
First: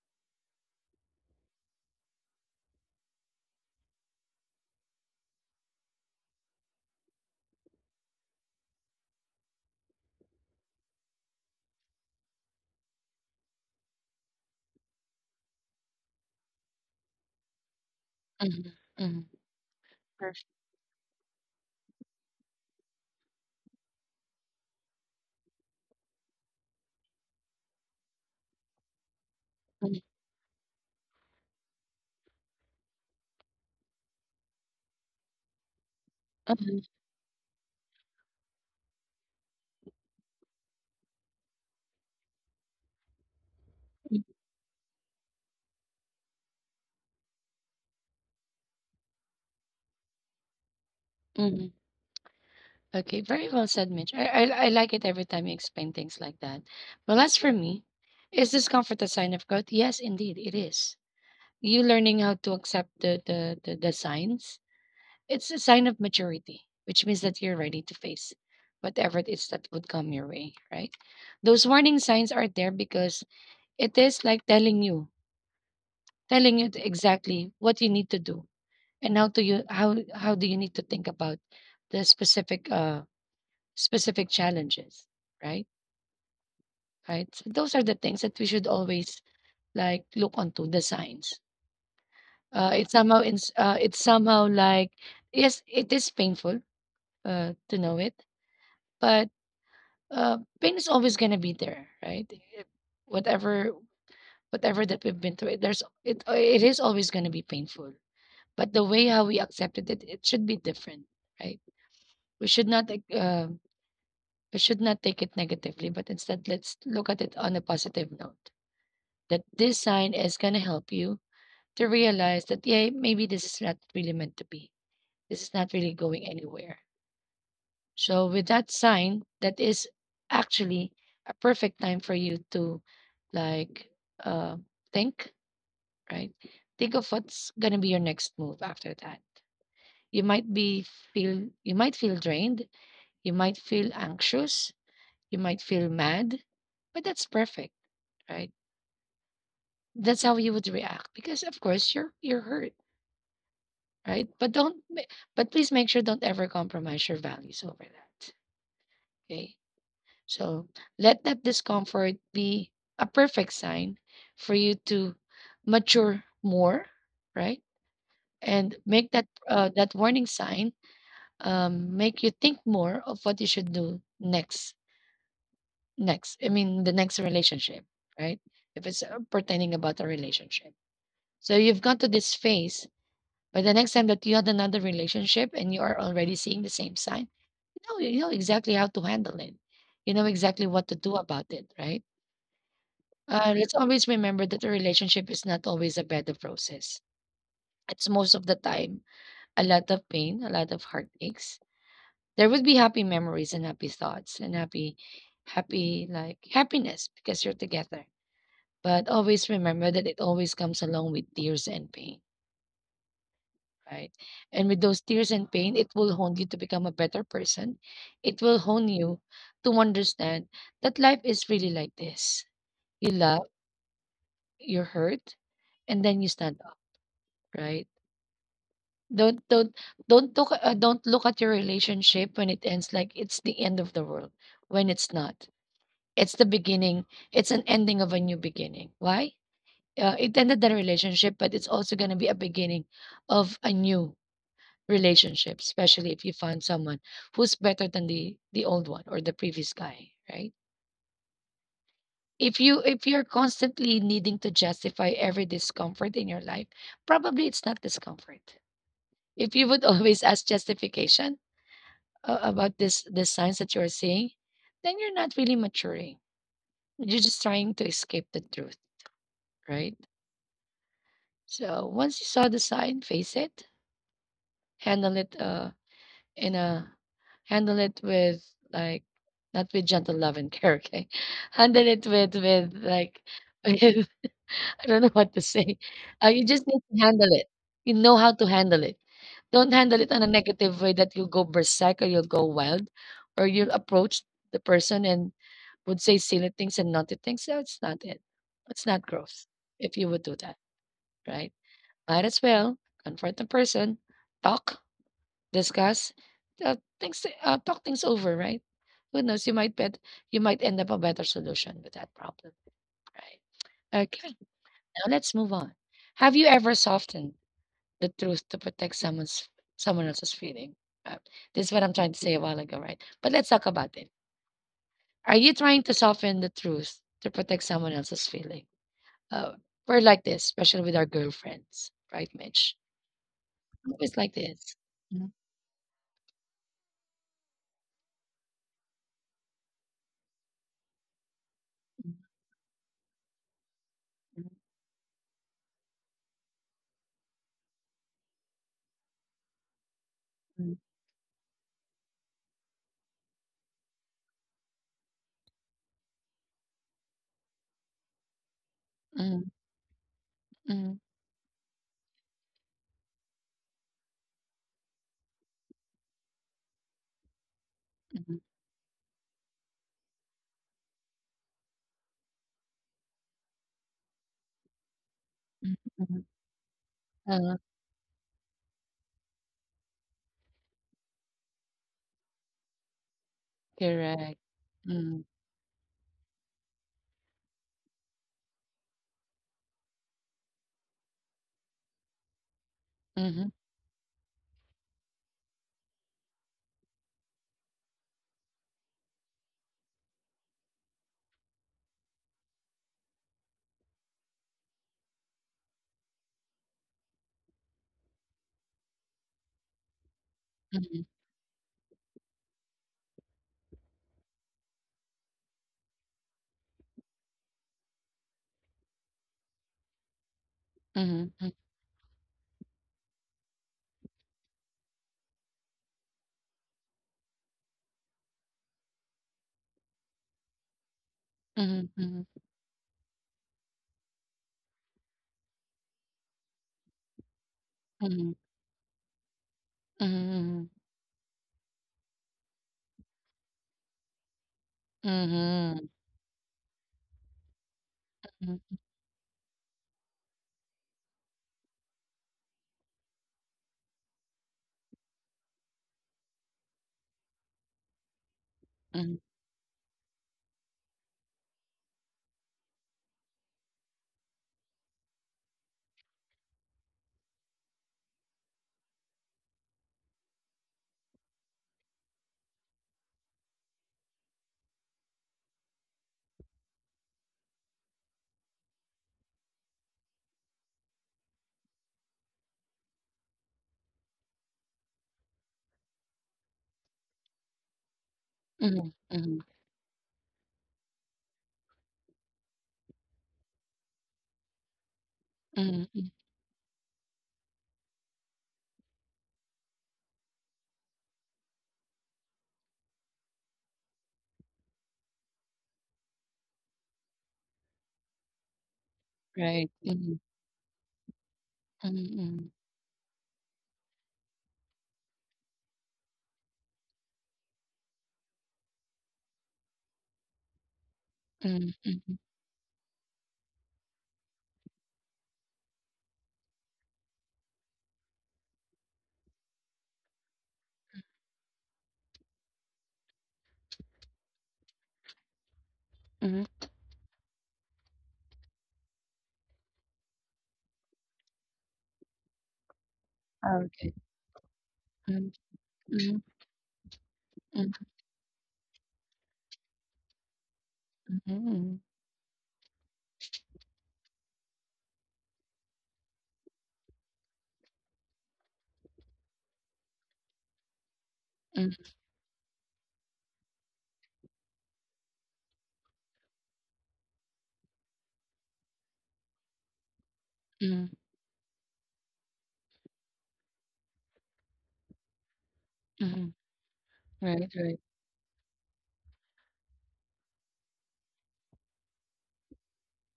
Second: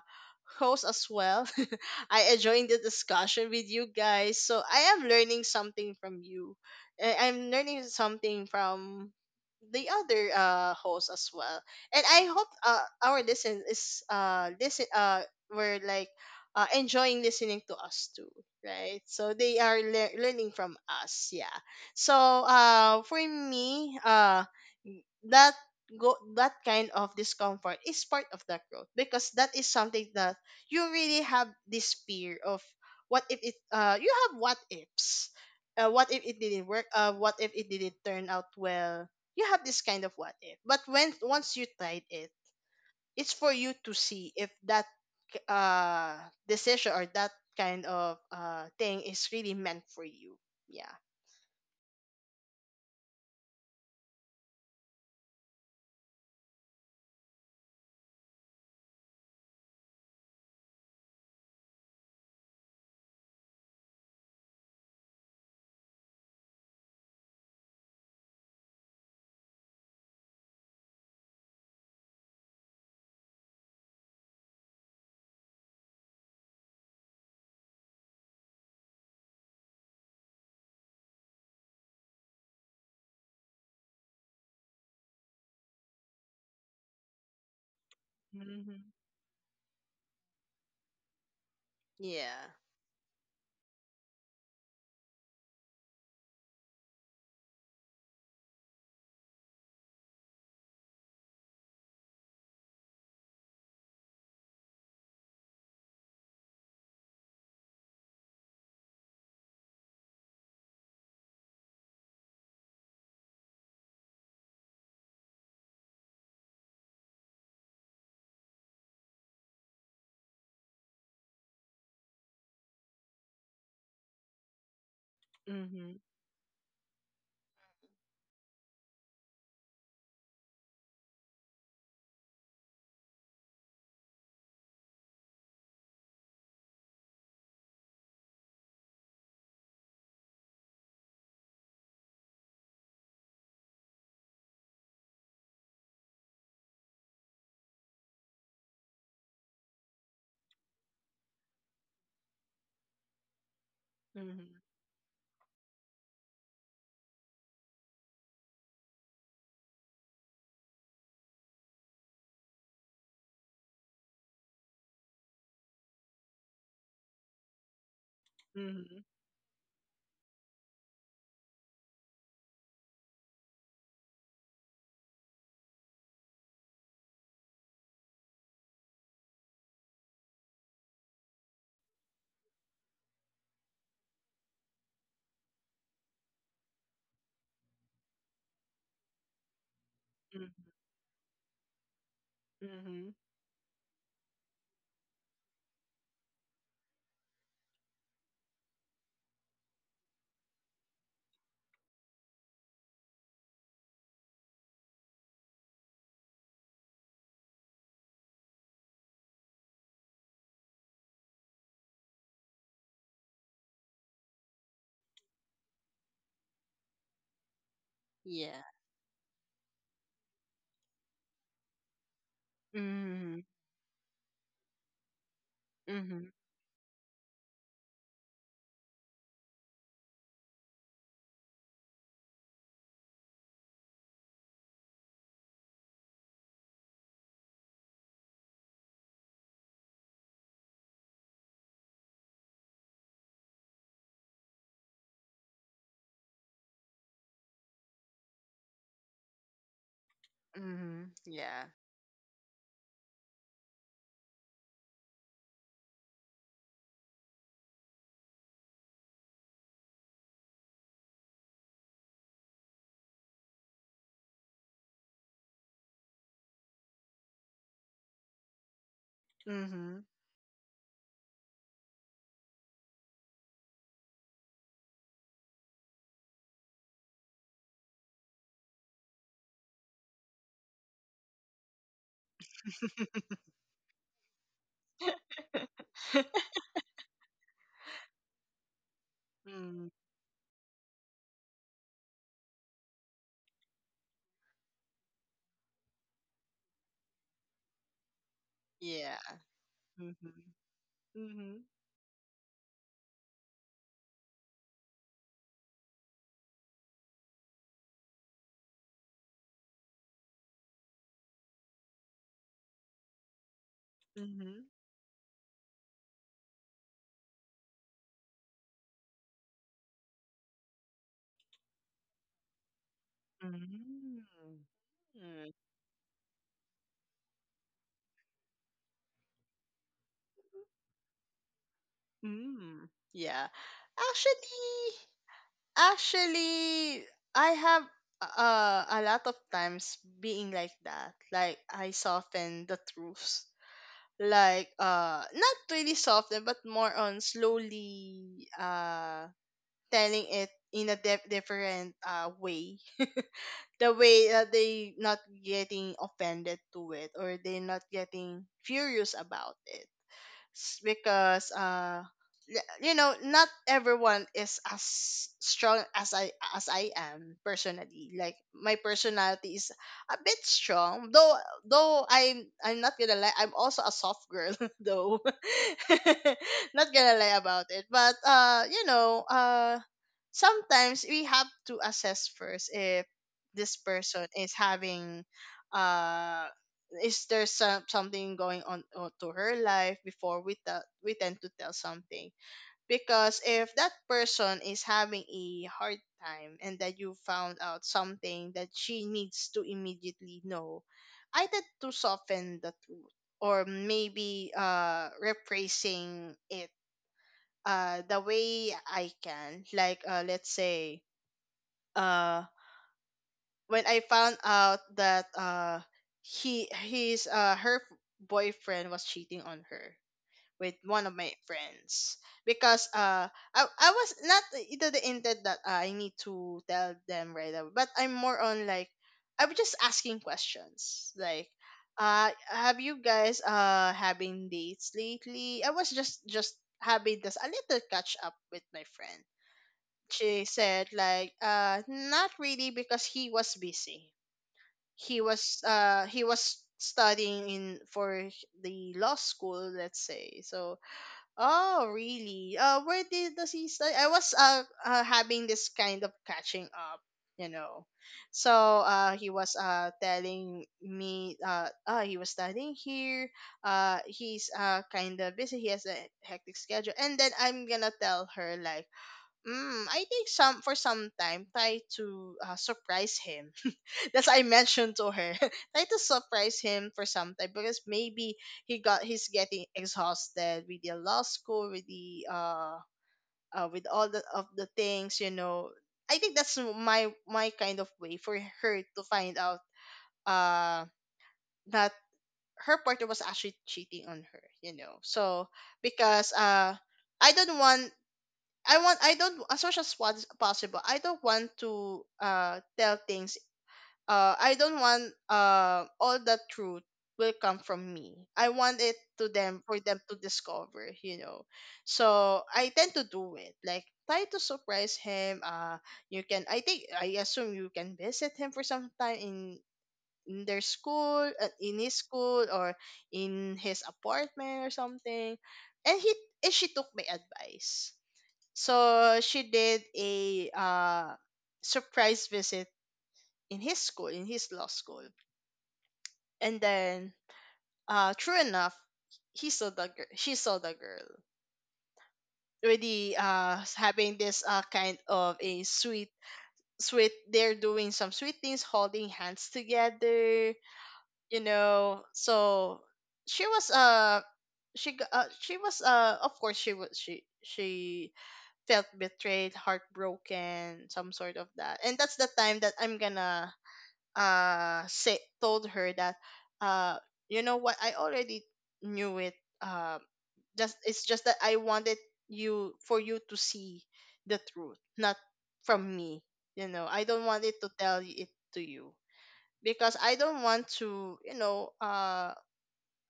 Speaker 2: hosts as well. I enjoying the discussion with you guys. So I am learning something from you. I'm learning something from the other hosts as well. And I hope our listen were like, enjoying listening to us too,
Speaker 1: mhm,
Speaker 2: right?
Speaker 1: mhm.
Speaker 2: So they are lear
Speaker 1: Perfect.
Speaker 2: learning from us. Yeah. So for me that go that kind of discomfort is part of that growth, because that is
Speaker 1: Mhm,
Speaker 2: something that you really have this fear of what if it you have what ifs, what if it didn't
Speaker 1: mhm,
Speaker 2: work, what if it didn't turn out well. You have this kind of what if, but when once you tried it, it's for you to
Speaker 1: mhm,
Speaker 2: see if that uh decision or that kind of thing is really meant for you. Yeah.
Speaker 1: mhm. Okay, very well said, Mitch. I like it every time you explain things like that. Well, as for me, is discomfort a sign of growth? Yes, indeed, it is. You learning how to accept the the signs, it's a sign of maturity, which means that you're ready to face whatever it is that would come your way, right? Those warning signs are there because it is like telling you, telling you exactly what you need to do and how do you need to think about the specific specific challenges, right? Right, so those are the things that we should always like look onto the signs.
Speaker 2: Yeah.
Speaker 1: It's somehow, it's somehow like yes, it is painful to know it, but pain is always gonna be there, right? It- Whatever whatever that we've been through, there's it it is always gonna be painful. But the way how we accepted it, it should be different, right? We should not like, we should not take it negatively, but instead let's look at it on a positive note. That this sign is gonna help you to realize that yeah, maybe this is not really meant to be. This is not really
Speaker 2: Hmm.
Speaker 1: going anywhere. So with that sign, that is actually a perfect time for you to like uh, think, right? Think of what's gonna be your next move after that. You might be you might feel drained, you might feel anxious, you might feel mad, but that's perfect, right? That's how you would react because of course you're hurt, right? But
Speaker 2: Mhm.
Speaker 1: don't ma- but please make sure don't ever compromise your values over that. Okay. So let that discomfort be a perfect sign for you to mature more, right? And make
Speaker 2: Mhm.
Speaker 1: that that warning sign make you think more of what you should do next. Next, I mean the next relationship, right? If it's pertaining about a relationship. So you've gone to this phase, but the next time that you had another relationship and you are already seeing the same sign, you know exactly how to handle it. You know
Speaker 2: Mhm.
Speaker 1: exactly what to do about it, right?
Speaker 2: Mhm.
Speaker 1: Let's always remember that a relationship is not always a bed of roses. It's most of the time a lot of pain, a lot of heartaches. There would be happy memories and happy thoughts and happy, happy, like happiness because you're together. But always remember that it always comes along with tears and pain, right? And with those tears and pain, it will hone you to become a better person. It will
Speaker 2: Yeah.
Speaker 1: hone you to understand that life is really like this. You love,
Speaker 2: Mhm.
Speaker 1: you're hurt, and then you
Speaker 2: Mhm.
Speaker 1: stand up, right? Don't don't don't look at your relationship when it ends like it's the end of the world. When it's not, it's the beginning. It's an ending of a new beginning. Why? It ended the relationship, but it's also going to be a beginning of a new relationship, especially if you find someone who's better than the old one or the previous guy, right?
Speaker 2: Mhm. Yeah.
Speaker 1: If you're constantly needing to justify every discomfort in your life, probably it's not discomfort. If you would always ask justification about this the signs that you are seeing, then you're not really maturing. You're just trying to escape the truth, right?
Speaker 2: Mhm.
Speaker 1: So once you saw the sign, face it, handle it in a handle it with like not with gentle love and care, okay? Handle it with with. I don't know what to say. You just need to handle it. You know how to handle it. Don't handle
Speaker 2: Mm.
Speaker 1: it in a negative way that you'll go berserk or you'll go wild or you'll approach the person and would say silly things and naughty things. That's not it. It's not
Speaker 2: Yeah.
Speaker 1: growth if you would
Speaker 2: Mhm.
Speaker 1: do that, right?
Speaker 2: Mhm.
Speaker 1: Might as well confront the person, talk, discuss, things, talk things over, right? Who knows? You might end up a better solution with that problem, right? Okay.
Speaker 2: Mhm.
Speaker 1: Now let's move on. Have you ever softened the truth to protect someone else's feeling? Uh, this is what I'm trying to say a while ago, right? But let's talk about it.
Speaker 2: Mhm.
Speaker 1: Are you
Speaker 2: Mm.
Speaker 1: trying to soften the truth to protect someone else's feeling? Uh, we're like this, especially with our girlfriends, right, Mitch?
Speaker 2: Mm. Yeah.
Speaker 1: Always like this.
Speaker 2: Actually,
Speaker 1: Mm,
Speaker 2: Actually, I have a lot of times being like that. Like I soften the truths. Like not really soften, but more on slowly telling it
Speaker 1: mm,
Speaker 2: in a different way, the way that they not getting offended to it or they not getting furious
Speaker 1: mm,
Speaker 2: about it. S-
Speaker 1: mm,
Speaker 2: because you know, not everyone is as strong as I am, personally.
Speaker 1: mm,
Speaker 2: Like my personality is a bit strong, though. Though I'm not gonna lie, I'm also a soft girl though.
Speaker 1: mm, mm, mm.
Speaker 2: Not gonna lie
Speaker 1: Uh,
Speaker 2: about it, but you know, sometimes we have to assess first if this
Speaker 1: Correct.
Speaker 2: person is
Speaker 1: Mm,
Speaker 2: having, uh is there something going on, to her life before we tend to tell something.
Speaker 1: mhm,
Speaker 2: Because if that person is having a hard time and that you found out something that she needs to immediately know, I tend to soften the truth, or maybe rephrasing it the way I can. Like, let's
Speaker 1: mhm,
Speaker 2: say, uh when I found out that he his her boyfriend was cheating on her with one
Speaker 1: mhm,
Speaker 2: of my
Speaker 1: mhm,
Speaker 2: friends. Because I was not into the intent that, I need to tell them right away, but I'm more on like, I was just asking questions like,
Speaker 1: mhm, mhm,
Speaker 2: have you guys having dates lately? I was just having this a little
Speaker 1: mhm,
Speaker 2: catch up with my friend. She
Speaker 1: mhm,
Speaker 2: said like, not really, because he was busy.
Speaker 1: mhm, mhm,
Speaker 2: He was studying in for
Speaker 1: mhm,
Speaker 2: the law school, let's say. So, oh really, where did does he study? I was, having this kind of catching up, you know. So
Speaker 1: mhm,
Speaker 2: he was telling me, oh he was studying here, he's kind of busy, he has a hectic schedule. And then I'm gonna tell her like, mm, I think some for some time try to, surprise him. That's I mentioned to her. Try to surprise him for some time, because maybe he's getting exhausted with the law school, with the, with all the of the things, you know. I think that's my kind of way for
Speaker 1: mhm,
Speaker 2: her to
Speaker 1: mhm,
Speaker 2: find out uh that her partner was actually cheating on her. You know, so
Speaker 1: mhm, mm,
Speaker 2: because I don't want I don't, as much as what's possible. I don't want to tell things. I don't want all the truth will come from me. I want it to
Speaker 1: right,
Speaker 2: them for them
Speaker 1: mhm,
Speaker 2: to discover, you know.
Speaker 1: mhm,
Speaker 2: So I tend to do it like, try to surprise him. You can. I assume you can visit him for some time in their school,
Speaker 1: mhm,
Speaker 2: in
Speaker 1: mhm,
Speaker 2: his
Speaker 1: mhm,
Speaker 2: school, or in his apartment or something. And he and she took my advice, so she did a, surprise visit in his school, in his law school,
Speaker 1: mhm.
Speaker 2: and then, true enough, he saw the girl. She saw the girl already,
Speaker 1: Okay.
Speaker 2: having this, kind
Speaker 1: Mhm,
Speaker 2: of a
Speaker 1: mhm,
Speaker 2: sweet. They're
Speaker 1: mhm,
Speaker 2: doing some sweet things, holding hands together. You
Speaker 1: mhm,
Speaker 2: know, so she was uh she was of course she felt betrayed, heartbroken, some sort of
Speaker 1: mhm,
Speaker 2: that. And that's the time that I'm gonna, say told her that, uh you know what, I already knew it. Um just
Speaker 1: mhm,
Speaker 2: it's just that I wanted you for you to see the truth, not from me.
Speaker 1: mhm.
Speaker 2: You know, I don't
Speaker 1: Right,
Speaker 2: want it to
Speaker 1: right.
Speaker 2: tell it to you, because I don't want to, you know,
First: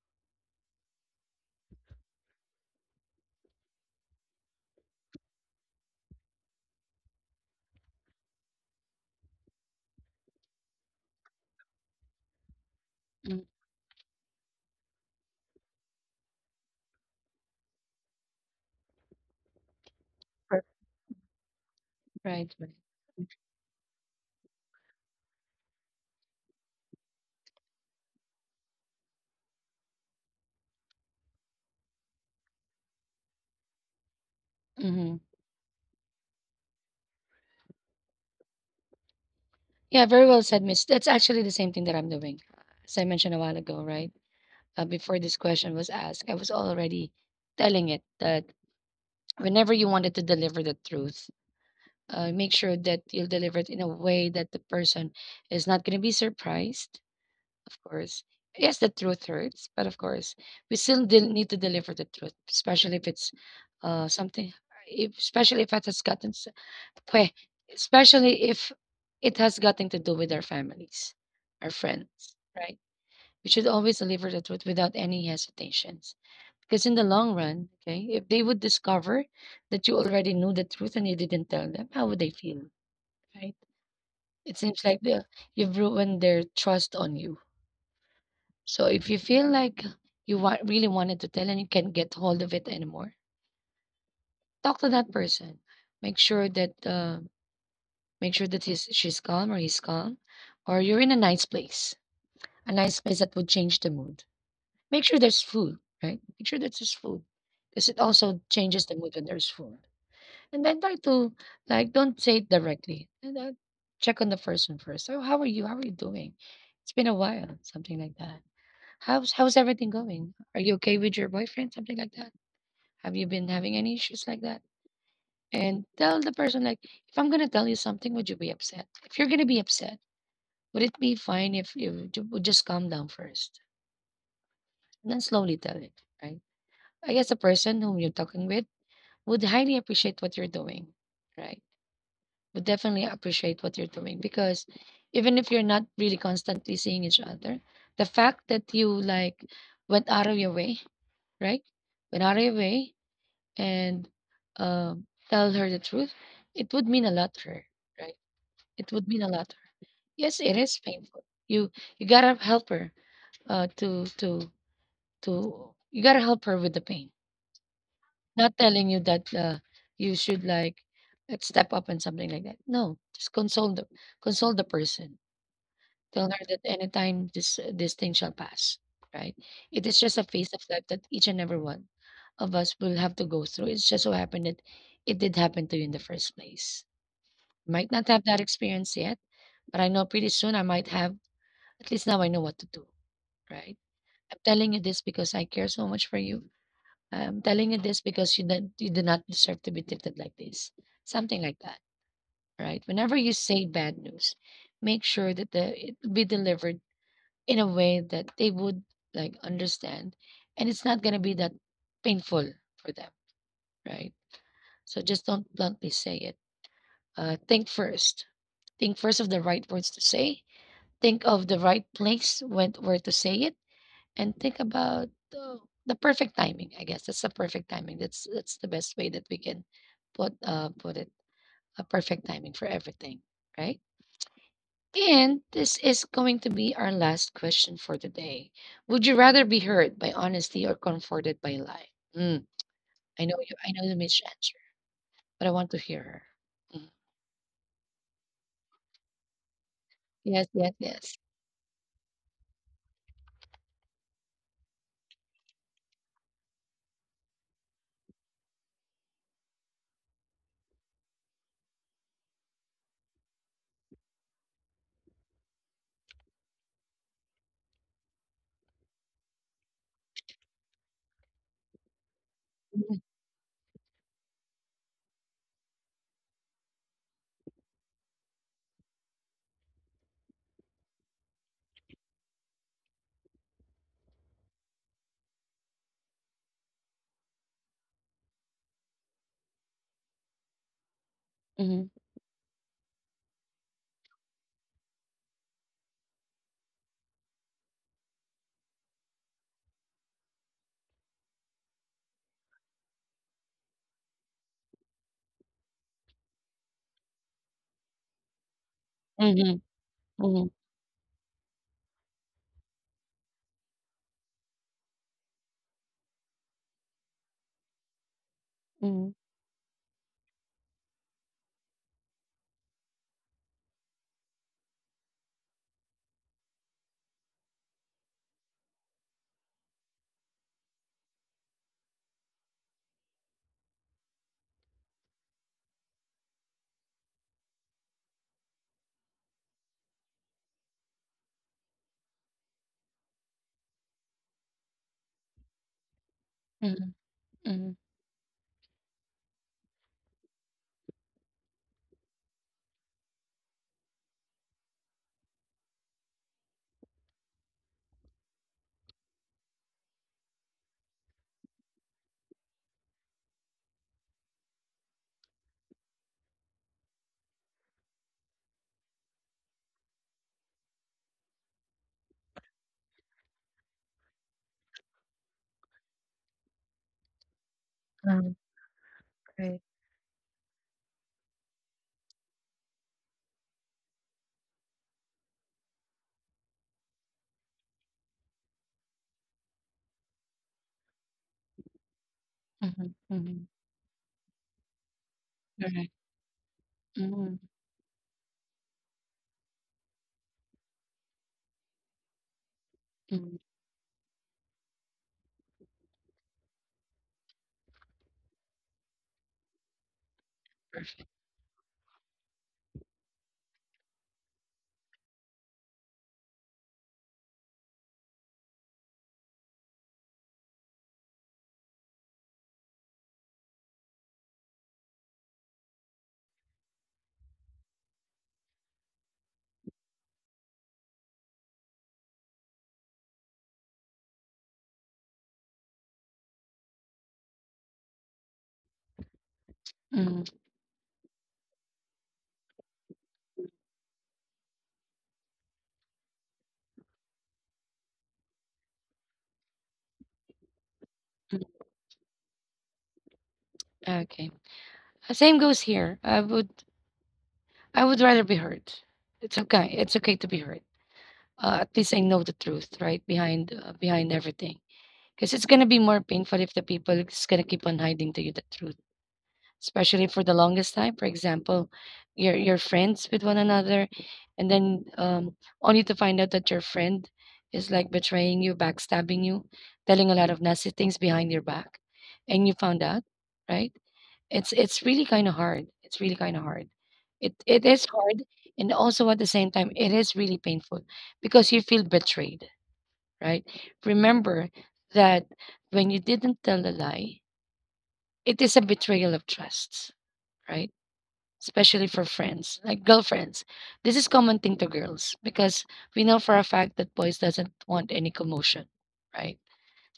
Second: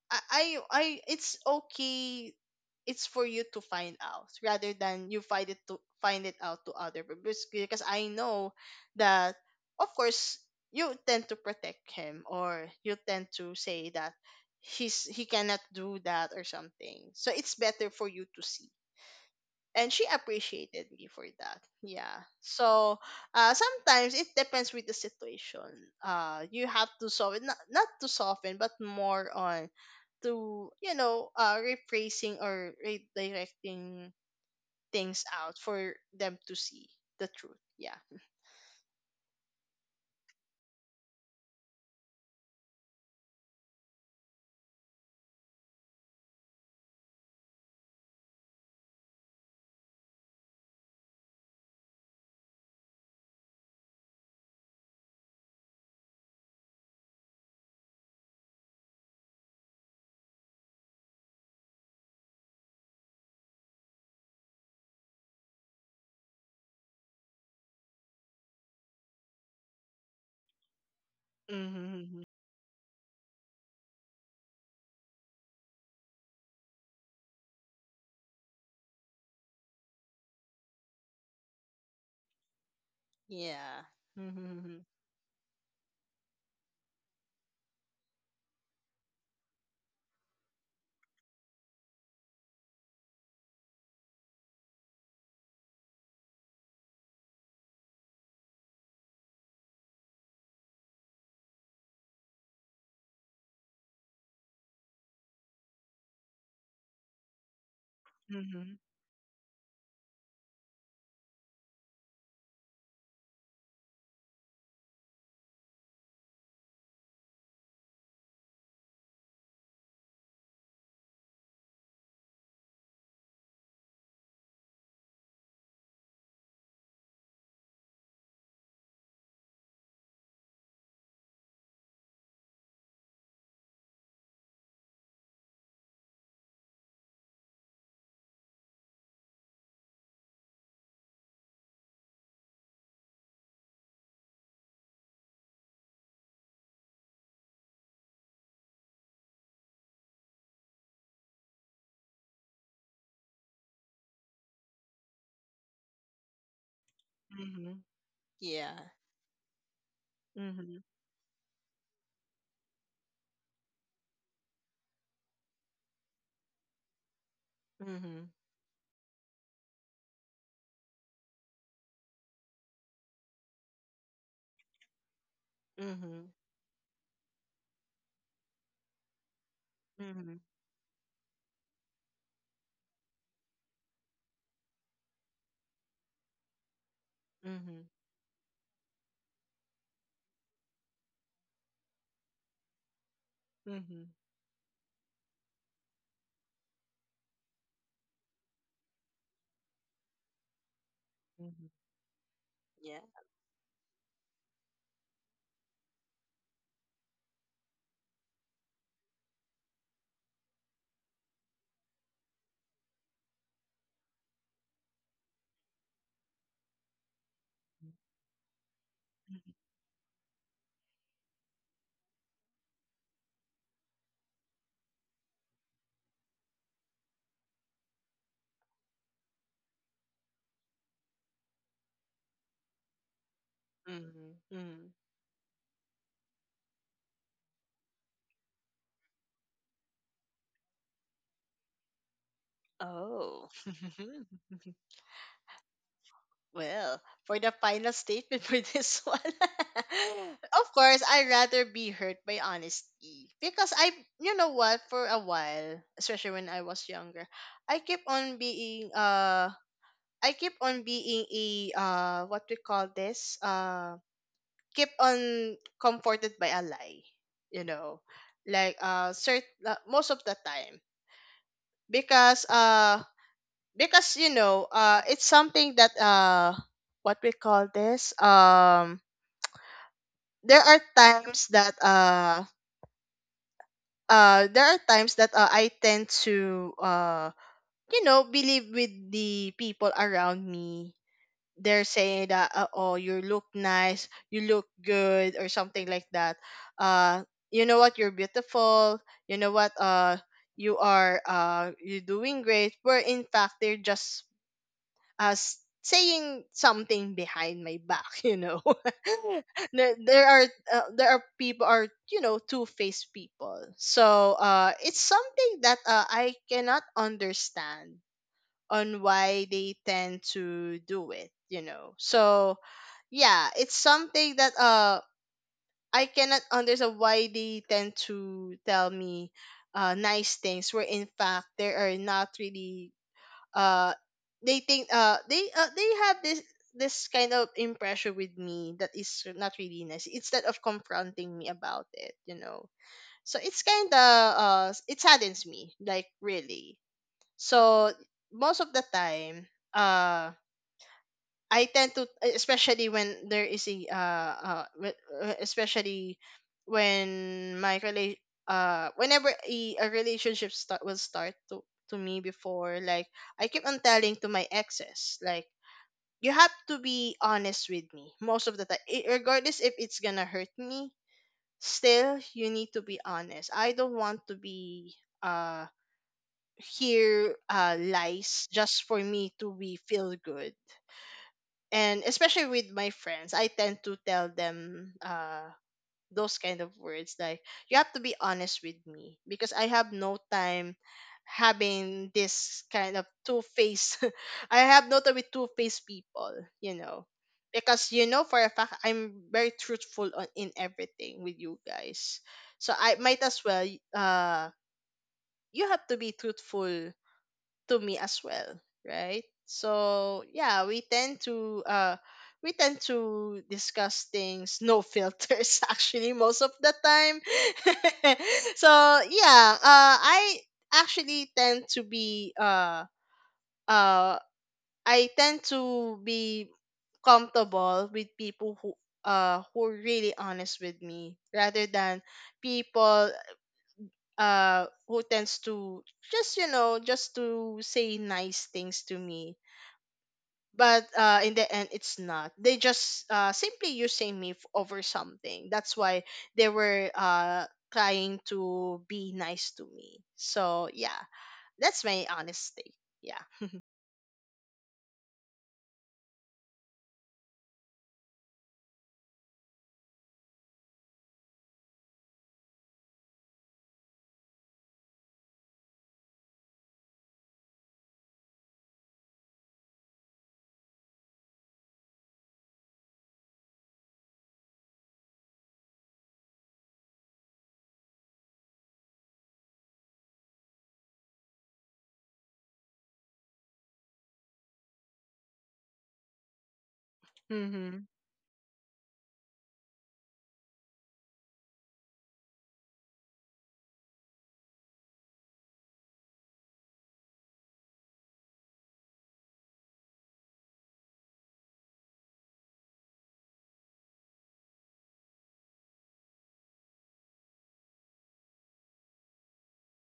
Speaker 2: I it's okay, it's for you to find out rather than you find it to find it out to other people, because I know that, of course, you tend to protect him or you tend
Speaker 1: Mm,
Speaker 2: to say that he cannot do that or something. So it's better for you to see. And she
Speaker 1: per-
Speaker 2: appreciated me for that. Yeah.
Speaker 1: Right, right.
Speaker 2: So sometimes it depends with the situation. You have to soften, not to soften, but more on to, you know, rephrasing or redirecting
Speaker 1: Mhm.
Speaker 2: things out for them to see the truth. Yeah.
Speaker 1: Yeah, very well said, Miss. That's actually the same thing that I'm doing. As I mentioned a while ago, right? Before this question was asked, I was already telling it that whenever you wanted to deliver the truth, make sure that you'll deliver it in a way that the person is not going to be surprised. Of course. Yes, the truth hurts, but of course, we still del- need to deliver the truth, especially if it's something, if, especially if it has gotten, s- pwe- especially if it has gotten to do with our families, our
Speaker 2: Mm-hmm.
Speaker 1: friends, right? We should always deliver the truth without any hesitations, because in the long run, okay, if they would discover that you already knew the truth and you didn't tell them, how would they feel, right?
Speaker 2: Yeah.
Speaker 1: It seems
Speaker 2: Mm-hmm.
Speaker 1: like the, you've ruined their trust on you. So if you feel like you want, really wanted to tell and you can't get hold of it anymore, talk to that person. Make sure that uh, make sure that he's she's calm or he's calm, or you're in a nice place that would change the mood. Make sure there's food, right? Make sure that there's food, because it also
Speaker 2: Mm-hmm.
Speaker 1: changes the mood when there's food. And then try to like don't say it directly. And then check on the person first. So how are you? How are you doing? It's been a while, something like that. How's how's everything going? Are you okay with your boyfriend? Something like that. Have you been having any issues like that? And tell the person like, if I'm gonna tell you something, would you be upset? If you're gonna be upset, would it be fine if you ju- would just calm down first and then slowly tell it, right? I guess the person whom you're talking with would highly appreciate what you're doing, right? Would definitely appreciate what you're doing because even if you're not really constantly seeing each other, the fact that you like went out of your way, right? Went out of your way and tell her the truth, it would mean a lot to her,
Speaker 2: Mm-hmm.
Speaker 1: right? It
Speaker 2: Yeah.
Speaker 1: would mean a lot to her. Yes, it is
Speaker 2: Mm-hmm.
Speaker 1: painful. You gotta help her uh, to to to you gotta help her with the pain.
Speaker 2: Mm-hmm.
Speaker 1: Not telling you that you should step up and something like that. No, just console the person. Tell
Speaker 2: Mm-hmm.
Speaker 1: her that anytime this thing shall pass, right? It is just a
Speaker 2: Mm-hmm.
Speaker 1: phase of life that each and every one of us will have to go through. It's just so happened that it did happen to you in the first place. Might
Speaker 2: Mm-hmm.
Speaker 1: not have that experience yet, but I know pretty soon I might have. At least now I know what to do, right?
Speaker 2: Mm-hmm.
Speaker 1: I'm telling you this because I care so much for you. I'm telling you this because you do not deserve to be treated like this. Something like
Speaker 2: Mm-hmm.
Speaker 1: that, right?
Speaker 2: Yeah.
Speaker 1: Whenever you say bad news, make sure that the it be delivered in a way that they would like understand, and it's not going to be that painful for them, right? So just don't bluntly say it. Think first, think first of the right words to say, think of the right place when where to say it, and think about the perfect timing. I guess that's the perfect timing, that's the best way that we can put, put it, a perfect timing for everything, right?
Speaker 2: Mm-hmm. Mm-hmm.
Speaker 1: And this is going to be our last question for today. Would you rather be hurt by honesty or comforted by lie? Mm, I know you.
Speaker 2: Oh.
Speaker 1: I know the Mitch answer, but I want to hear her. Mm.
Speaker 2: Well, for the final statement for this one,
Speaker 1: Yes, yes,
Speaker 2: of course,
Speaker 1: yes.
Speaker 2: I'd rather be hurt by honesty, because I, you know what, for a while, especially when I was younger, I keep on being, uh, I keep on being a, what we call this, keep on comforted by a lie, you know, like, most of the time, because,
Speaker 1: Mm-hmm.
Speaker 2: uh, because you know, it's something that, what we call this there are times that, I tend to, you know, believe with the people around me,
Speaker 1: Mm-hmm.
Speaker 2: they're saying that, oh you look nice, you look good or something like that. uh you know what, you're beautiful, you know what, you're doing great, where in fact they're just as saying something behind my back. You know. There
Speaker 1: Mm-hmm.
Speaker 2: are, there are people are, you know, two-faced people. So it's something that, I cannot understand on
Speaker 1: Mm-hmm.
Speaker 2: why they tend to do it, you know. So yeah, it's something that I cannot understand why they tend to tell me nice things, where in fact they are not really, uh they have this kind of impression with me that is not really nice, instead of confronting me about it, you know. So it's kind of, it saddens me, like, really.
Speaker 1: Mm-hmm. Mm-hmm.
Speaker 2: So most of the time, uh I tend to, especially when there is a, especially when whenever a relationship start to me before, like, I keep on telling to my exes like, you have to be honest with me most of the time, regardless if it's gonna hurt me. Still, you need to be honest. I don't want to be uh hear
Speaker 1: Um,
Speaker 2: lies just for me to
Speaker 1: right.
Speaker 2: be feel good. And especially with my friends, I tend to tell them, those kind of words like, you have to be honest with me, because I have no time having this
Speaker 1: Mm-hmm.
Speaker 2: kind of
Speaker 1: Mm-hmm.
Speaker 2: two-faced. I have no time with two-faced
Speaker 1: All.
Speaker 2: people, you know.
Speaker 1: Hmm.
Speaker 2: Because you know for a fact, I'm very truthful on, in everything with you guys. So I might
Speaker 1: Mm-hmm.
Speaker 2: as well, uh you have to be truthful to me as well, right? So yeah,
Speaker 1: Perfect.
Speaker 2: we tend to discuss things, no filters, actually, most of the time. So yeah, actually tend to be uh uh I tend to be comfortable with people who, who are really honest with me rather than people, who tends to just, you know, just to say nice things to me.
Speaker 1: Mm-hmm.
Speaker 2: But, in the end it's not, they just, simply using me over something. That's why they were, trying to be nice to me. So yeah,
Speaker 1: Mm-hmm.
Speaker 2: that's my honest take. Yeah.
Speaker 1: Okay. Same goes here. I would. I would rather be hurt. It's okay. It's okay to be hurt. At least I know the truth, right? Behind behind everything. 'Cause it's gonna be more painful if the people is gonna keep on hiding to you the truth, especially for the longest time. For example, you're friends with one another, and then only to find out that your friend is like betraying you, backstabbing you, telling a lot of nasty things behind your back, and you found out, right? It's really kind of hard. It's really kind of hard. It
Speaker 2: Mhm.
Speaker 1: is hard, and also at the same time, it is really painful because you feel betrayed, right? Remember that when you didn't tell a lie, it is a betrayal of trust, right? Especially for friends, like girlfriends. This is common thing to girls because we know for a fact that boys doesn't want any commotion, right?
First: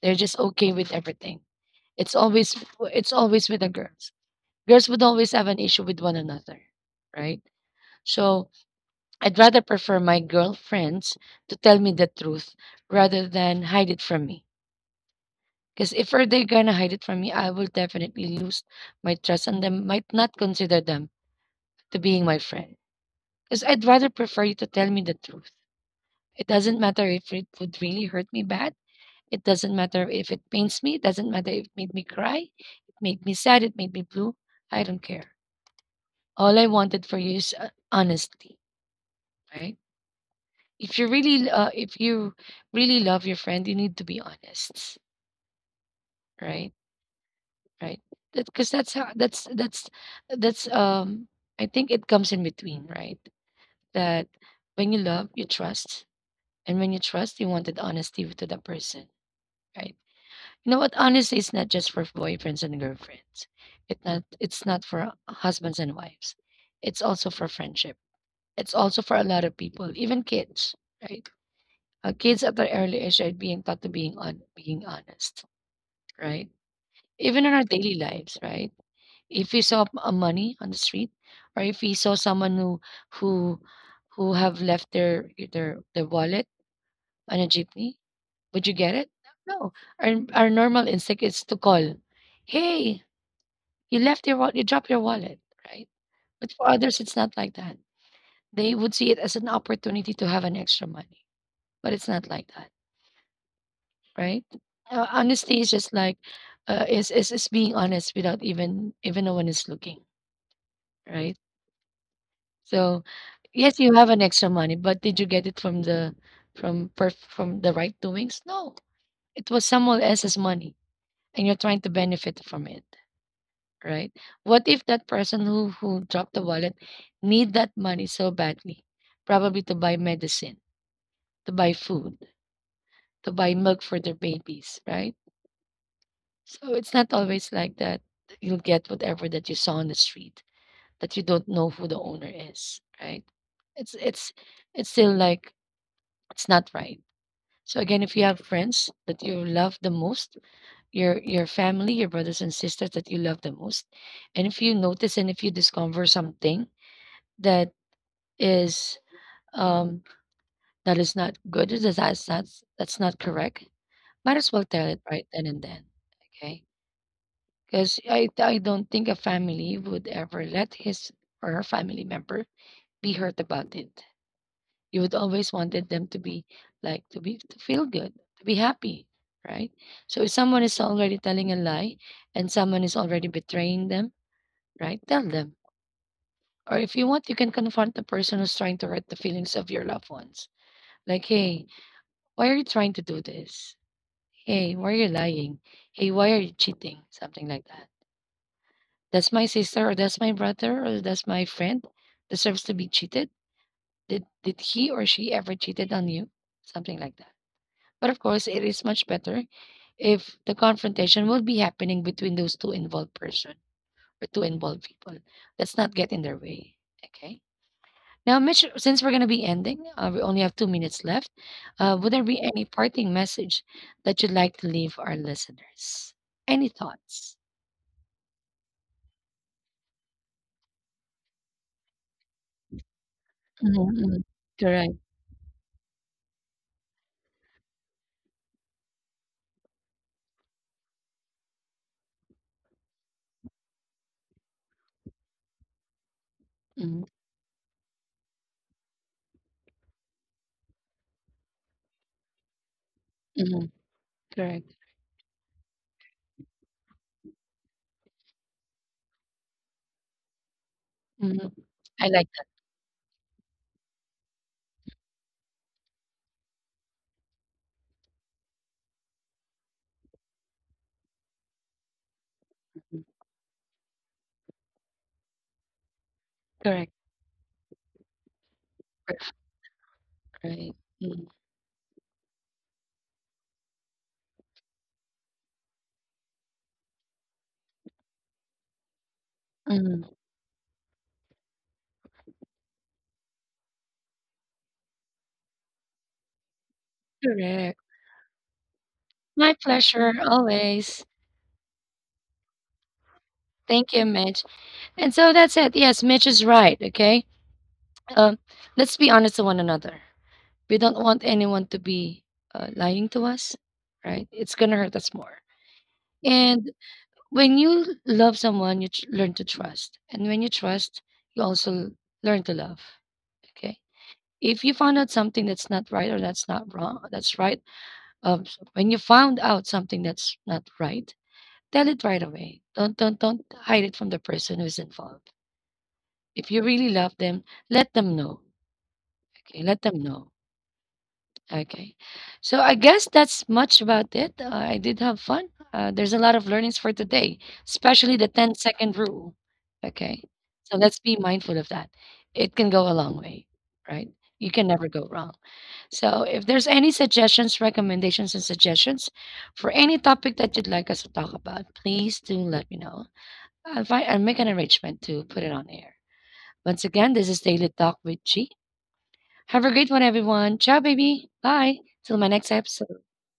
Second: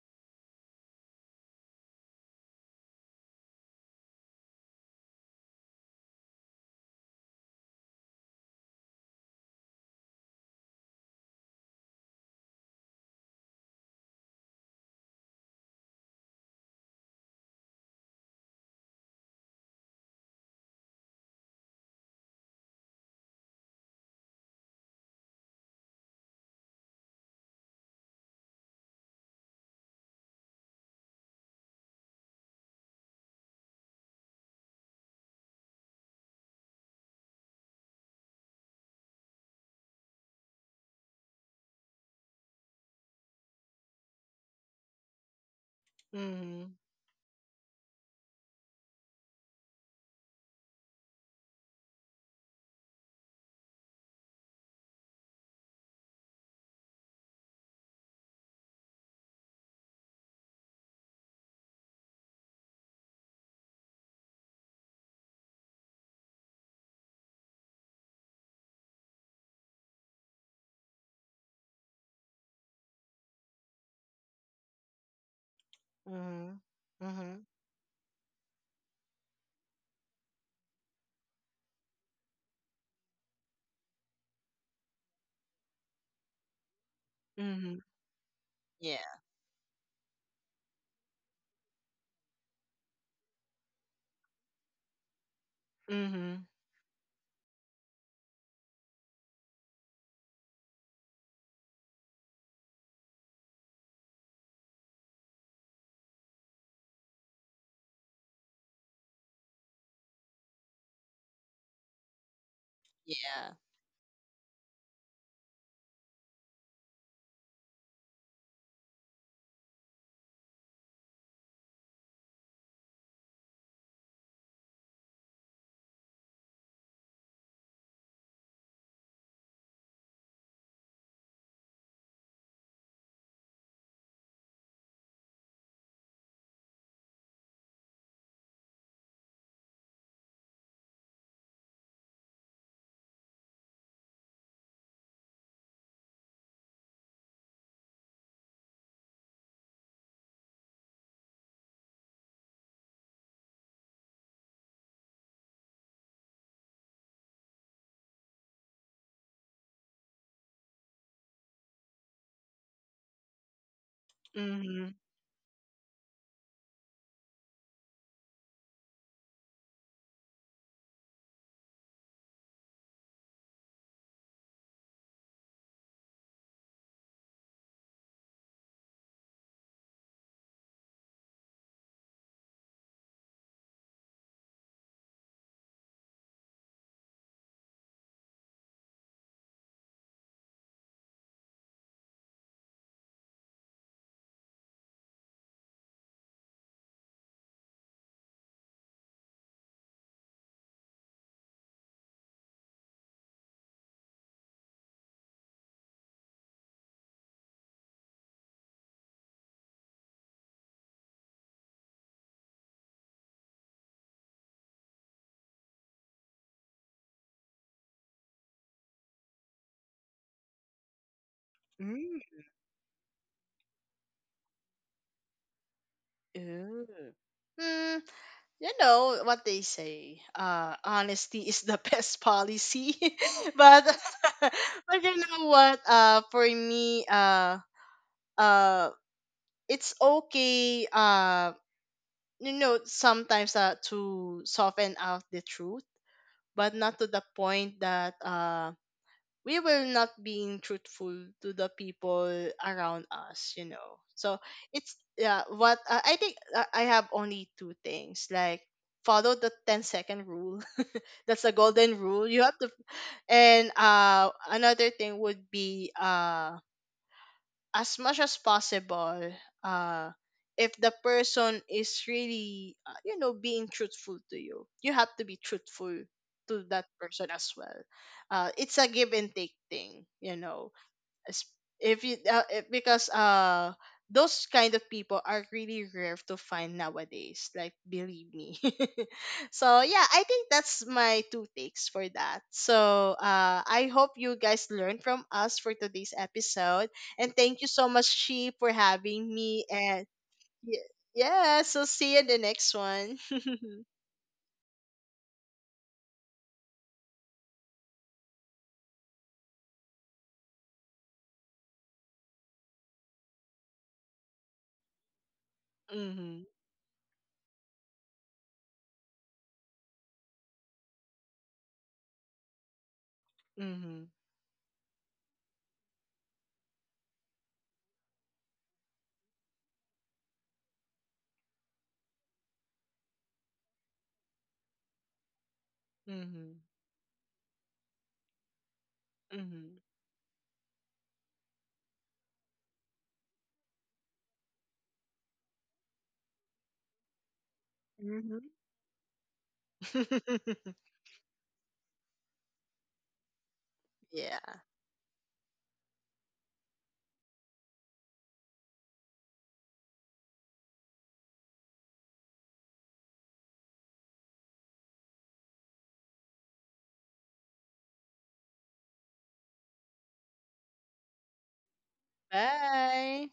Speaker 1: They're just okay with everything. It's always it's always with the girls. Girls would always have an issue with one another, right? So I'd rather prefer my girlfriends to tell me the truth rather than hide it from me. Because if they're gonna hide it from me, I will definitely lose my trust and then might not consider them to being my friend. Because I'd rather prefer you to tell me the truth. It doesn't matter if it would really hurt me bad. It doesn't matter if it pains me. It doesn't matter if it made me cry. It made me sad. It made me blue. I don't care. All I wanted for you is honesty, right? If you really love your friend, you need to be honest, right?
Speaker 2: Mhm.
Speaker 1: Right? Because that's how that's I think it comes in between, right? That when you love, you trust, and when you trust, you wanted honesty to the person, right? You know what? Honesty is not just for boyfriends and girlfriends. It not it's not for husbands and wives. It's also for friendship. It's also for a lot of people, even kids, right? Kids at their early age are being taught to being on being honest, right?
Speaker 2: Mhm.
Speaker 1: Even
Speaker 2: Mhm.
Speaker 1: in our daily lives, right? If we saw money on the street, or if we saw someone who who have left their wallet on a
Speaker 2: Mhm.
Speaker 1: jeepney, would you get it?
Speaker 2: Yeah.
Speaker 1: No. Our normal instinct is to call, "Hey, you left your wallet. You dropped your wallet, right?" But
Speaker 2: Mhm.
Speaker 1: for others, it's not like that. They would see it as an opportunity to have an extra money, but it's not like that, right? Honesty is just like, is being honest without even no one is looking, right? So,
Speaker 2: Yeah.
Speaker 1: yes, you have an extra money, but did you get it from from the right doings? No, it was someone else's money, and you're trying to benefit from it, right? What if that person who dropped the wallet need that money so badly, probably to buy medicine, to buy food, to buy milk for their babies, right? So it's not always like that. You'll get whatever that you saw on the street that you don't know who the owner is, right? It's it's it's still like, it's not right. So again, if you have friends that you love the most, your family, your brothers and sisters that you love the most, and if you notice and if you discover something that is um that is not good, that's not, that's not correct, might as well tell it right then and then. Okay. Because I don't think a family would ever let his or her family member be hurt about it. You would always wanted them to be like to be to feel good, to be happy, right? So if someone is already telling a lie and someone is already betraying them, right? Tell them. Or if you want, you can confront the person who's trying to hurt the feelings of your loved ones. Like, hey, why are you trying to do this? Hey, why are you lying? Hey, why are you cheating? Something like that. That's my sister, or that's my brother, or that's my friend deserves to be cheated. Did he or she ever cheated on you? Something like that. But of course, it is much better if the confrontation will be happening between those two involved person or two involved people. Let's not get in their way. Okay. Now, Mitch, since we're going to be ending, we only have 2 minutes left. Would there be
Speaker 2: Mhm.
Speaker 1: any parting message that you'd like to leave our listeners? Any
Speaker 2: Ooh.
Speaker 1: thoughts?
Speaker 2: Hmm. You know what they say, honesty is the best policy,
Speaker 1: Mhm,
Speaker 2: but
Speaker 1: mhm. Correct.
Speaker 2: but you know what, for me, uh it's okay, you know, sometimes to soften out the truth, but
Speaker 1: Mhm,
Speaker 2: not to the point that we will not being truthful to the people around us,
Speaker 1: mhm.
Speaker 2: you know. So
Speaker 1: Correct.
Speaker 2: it's yeah what, I think, I have only two things, like follow the 10 second rule.
Speaker 1: Mhm.
Speaker 2: That's the
Speaker 1: I
Speaker 2: golden
Speaker 1: like
Speaker 2: rule,
Speaker 1: that.
Speaker 2: you have to. And another thing would be, uh, as much as possible, uh, if the person is really, you know, being truthful to you, you have to be truthful to
Speaker 1: Correct.
Speaker 2: that person as well. It's a give and take thing, you
Speaker 1: Right.
Speaker 2: know.
Speaker 1: Mhm,
Speaker 2: As- if you, because, uh, those kind of people are really rare to find nowadays. Like, believe me. So
Speaker 1: mhm.
Speaker 2: yeah, I think that's my two takes for that. So, I hope you guys learned from us for today's episode, and thank you
Speaker 1: Correct.
Speaker 2: so much, She, for having
Speaker 1: My
Speaker 2: me. And
Speaker 1: pleasure,
Speaker 2: y-
Speaker 1: always.
Speaker 2: yeah, so see you in the next one.
Speaker 1: Thank you, Mitch. And so that's it. Yes, Mitch is right. Okay. Um, let's be honest to one another. We don't want anyone to be lying to us, right? It's going to hurt us more.
Speaker 2: Mm-hmm.
Speaker 1: And when you love someone, learn to trust. And when you trust, you also learn to love. Okay.
Speaker 2: Mm-hmm.
Speaker 1: If you found out something that's not right or that's not wrong, that's right. When you found out something that's not right, tell it right away. Don't hide it from the person who's involved. If
Speaker 2: Mm-hmm.
Speaker 1: you really love them, let them know. Okay, let them know. Okay. So I guess that's much about it. I did have fun. There's a lot of learnings for today, especially the
Speaker 2: Mm-hmm.
Speaker 1: ten-second rule. Okay. So
Speaker 2: Mm-hmm.
Speaker 1: let's be mindful of that. It can go a long way, right?
Speaker 2: Yeah.
Speaker 1: You can never go wrong. So if there's any suggestions, recommendations, and suggestions for any topic that you'd like us to talk about, please do let me know. I'll, find, I'll make an arrangement to put it on air. Once again, this is Daily Talk with G. Have a great one, everyone. Ciao, baby. Bye. Till my next episode.
Speaker 2: Bye.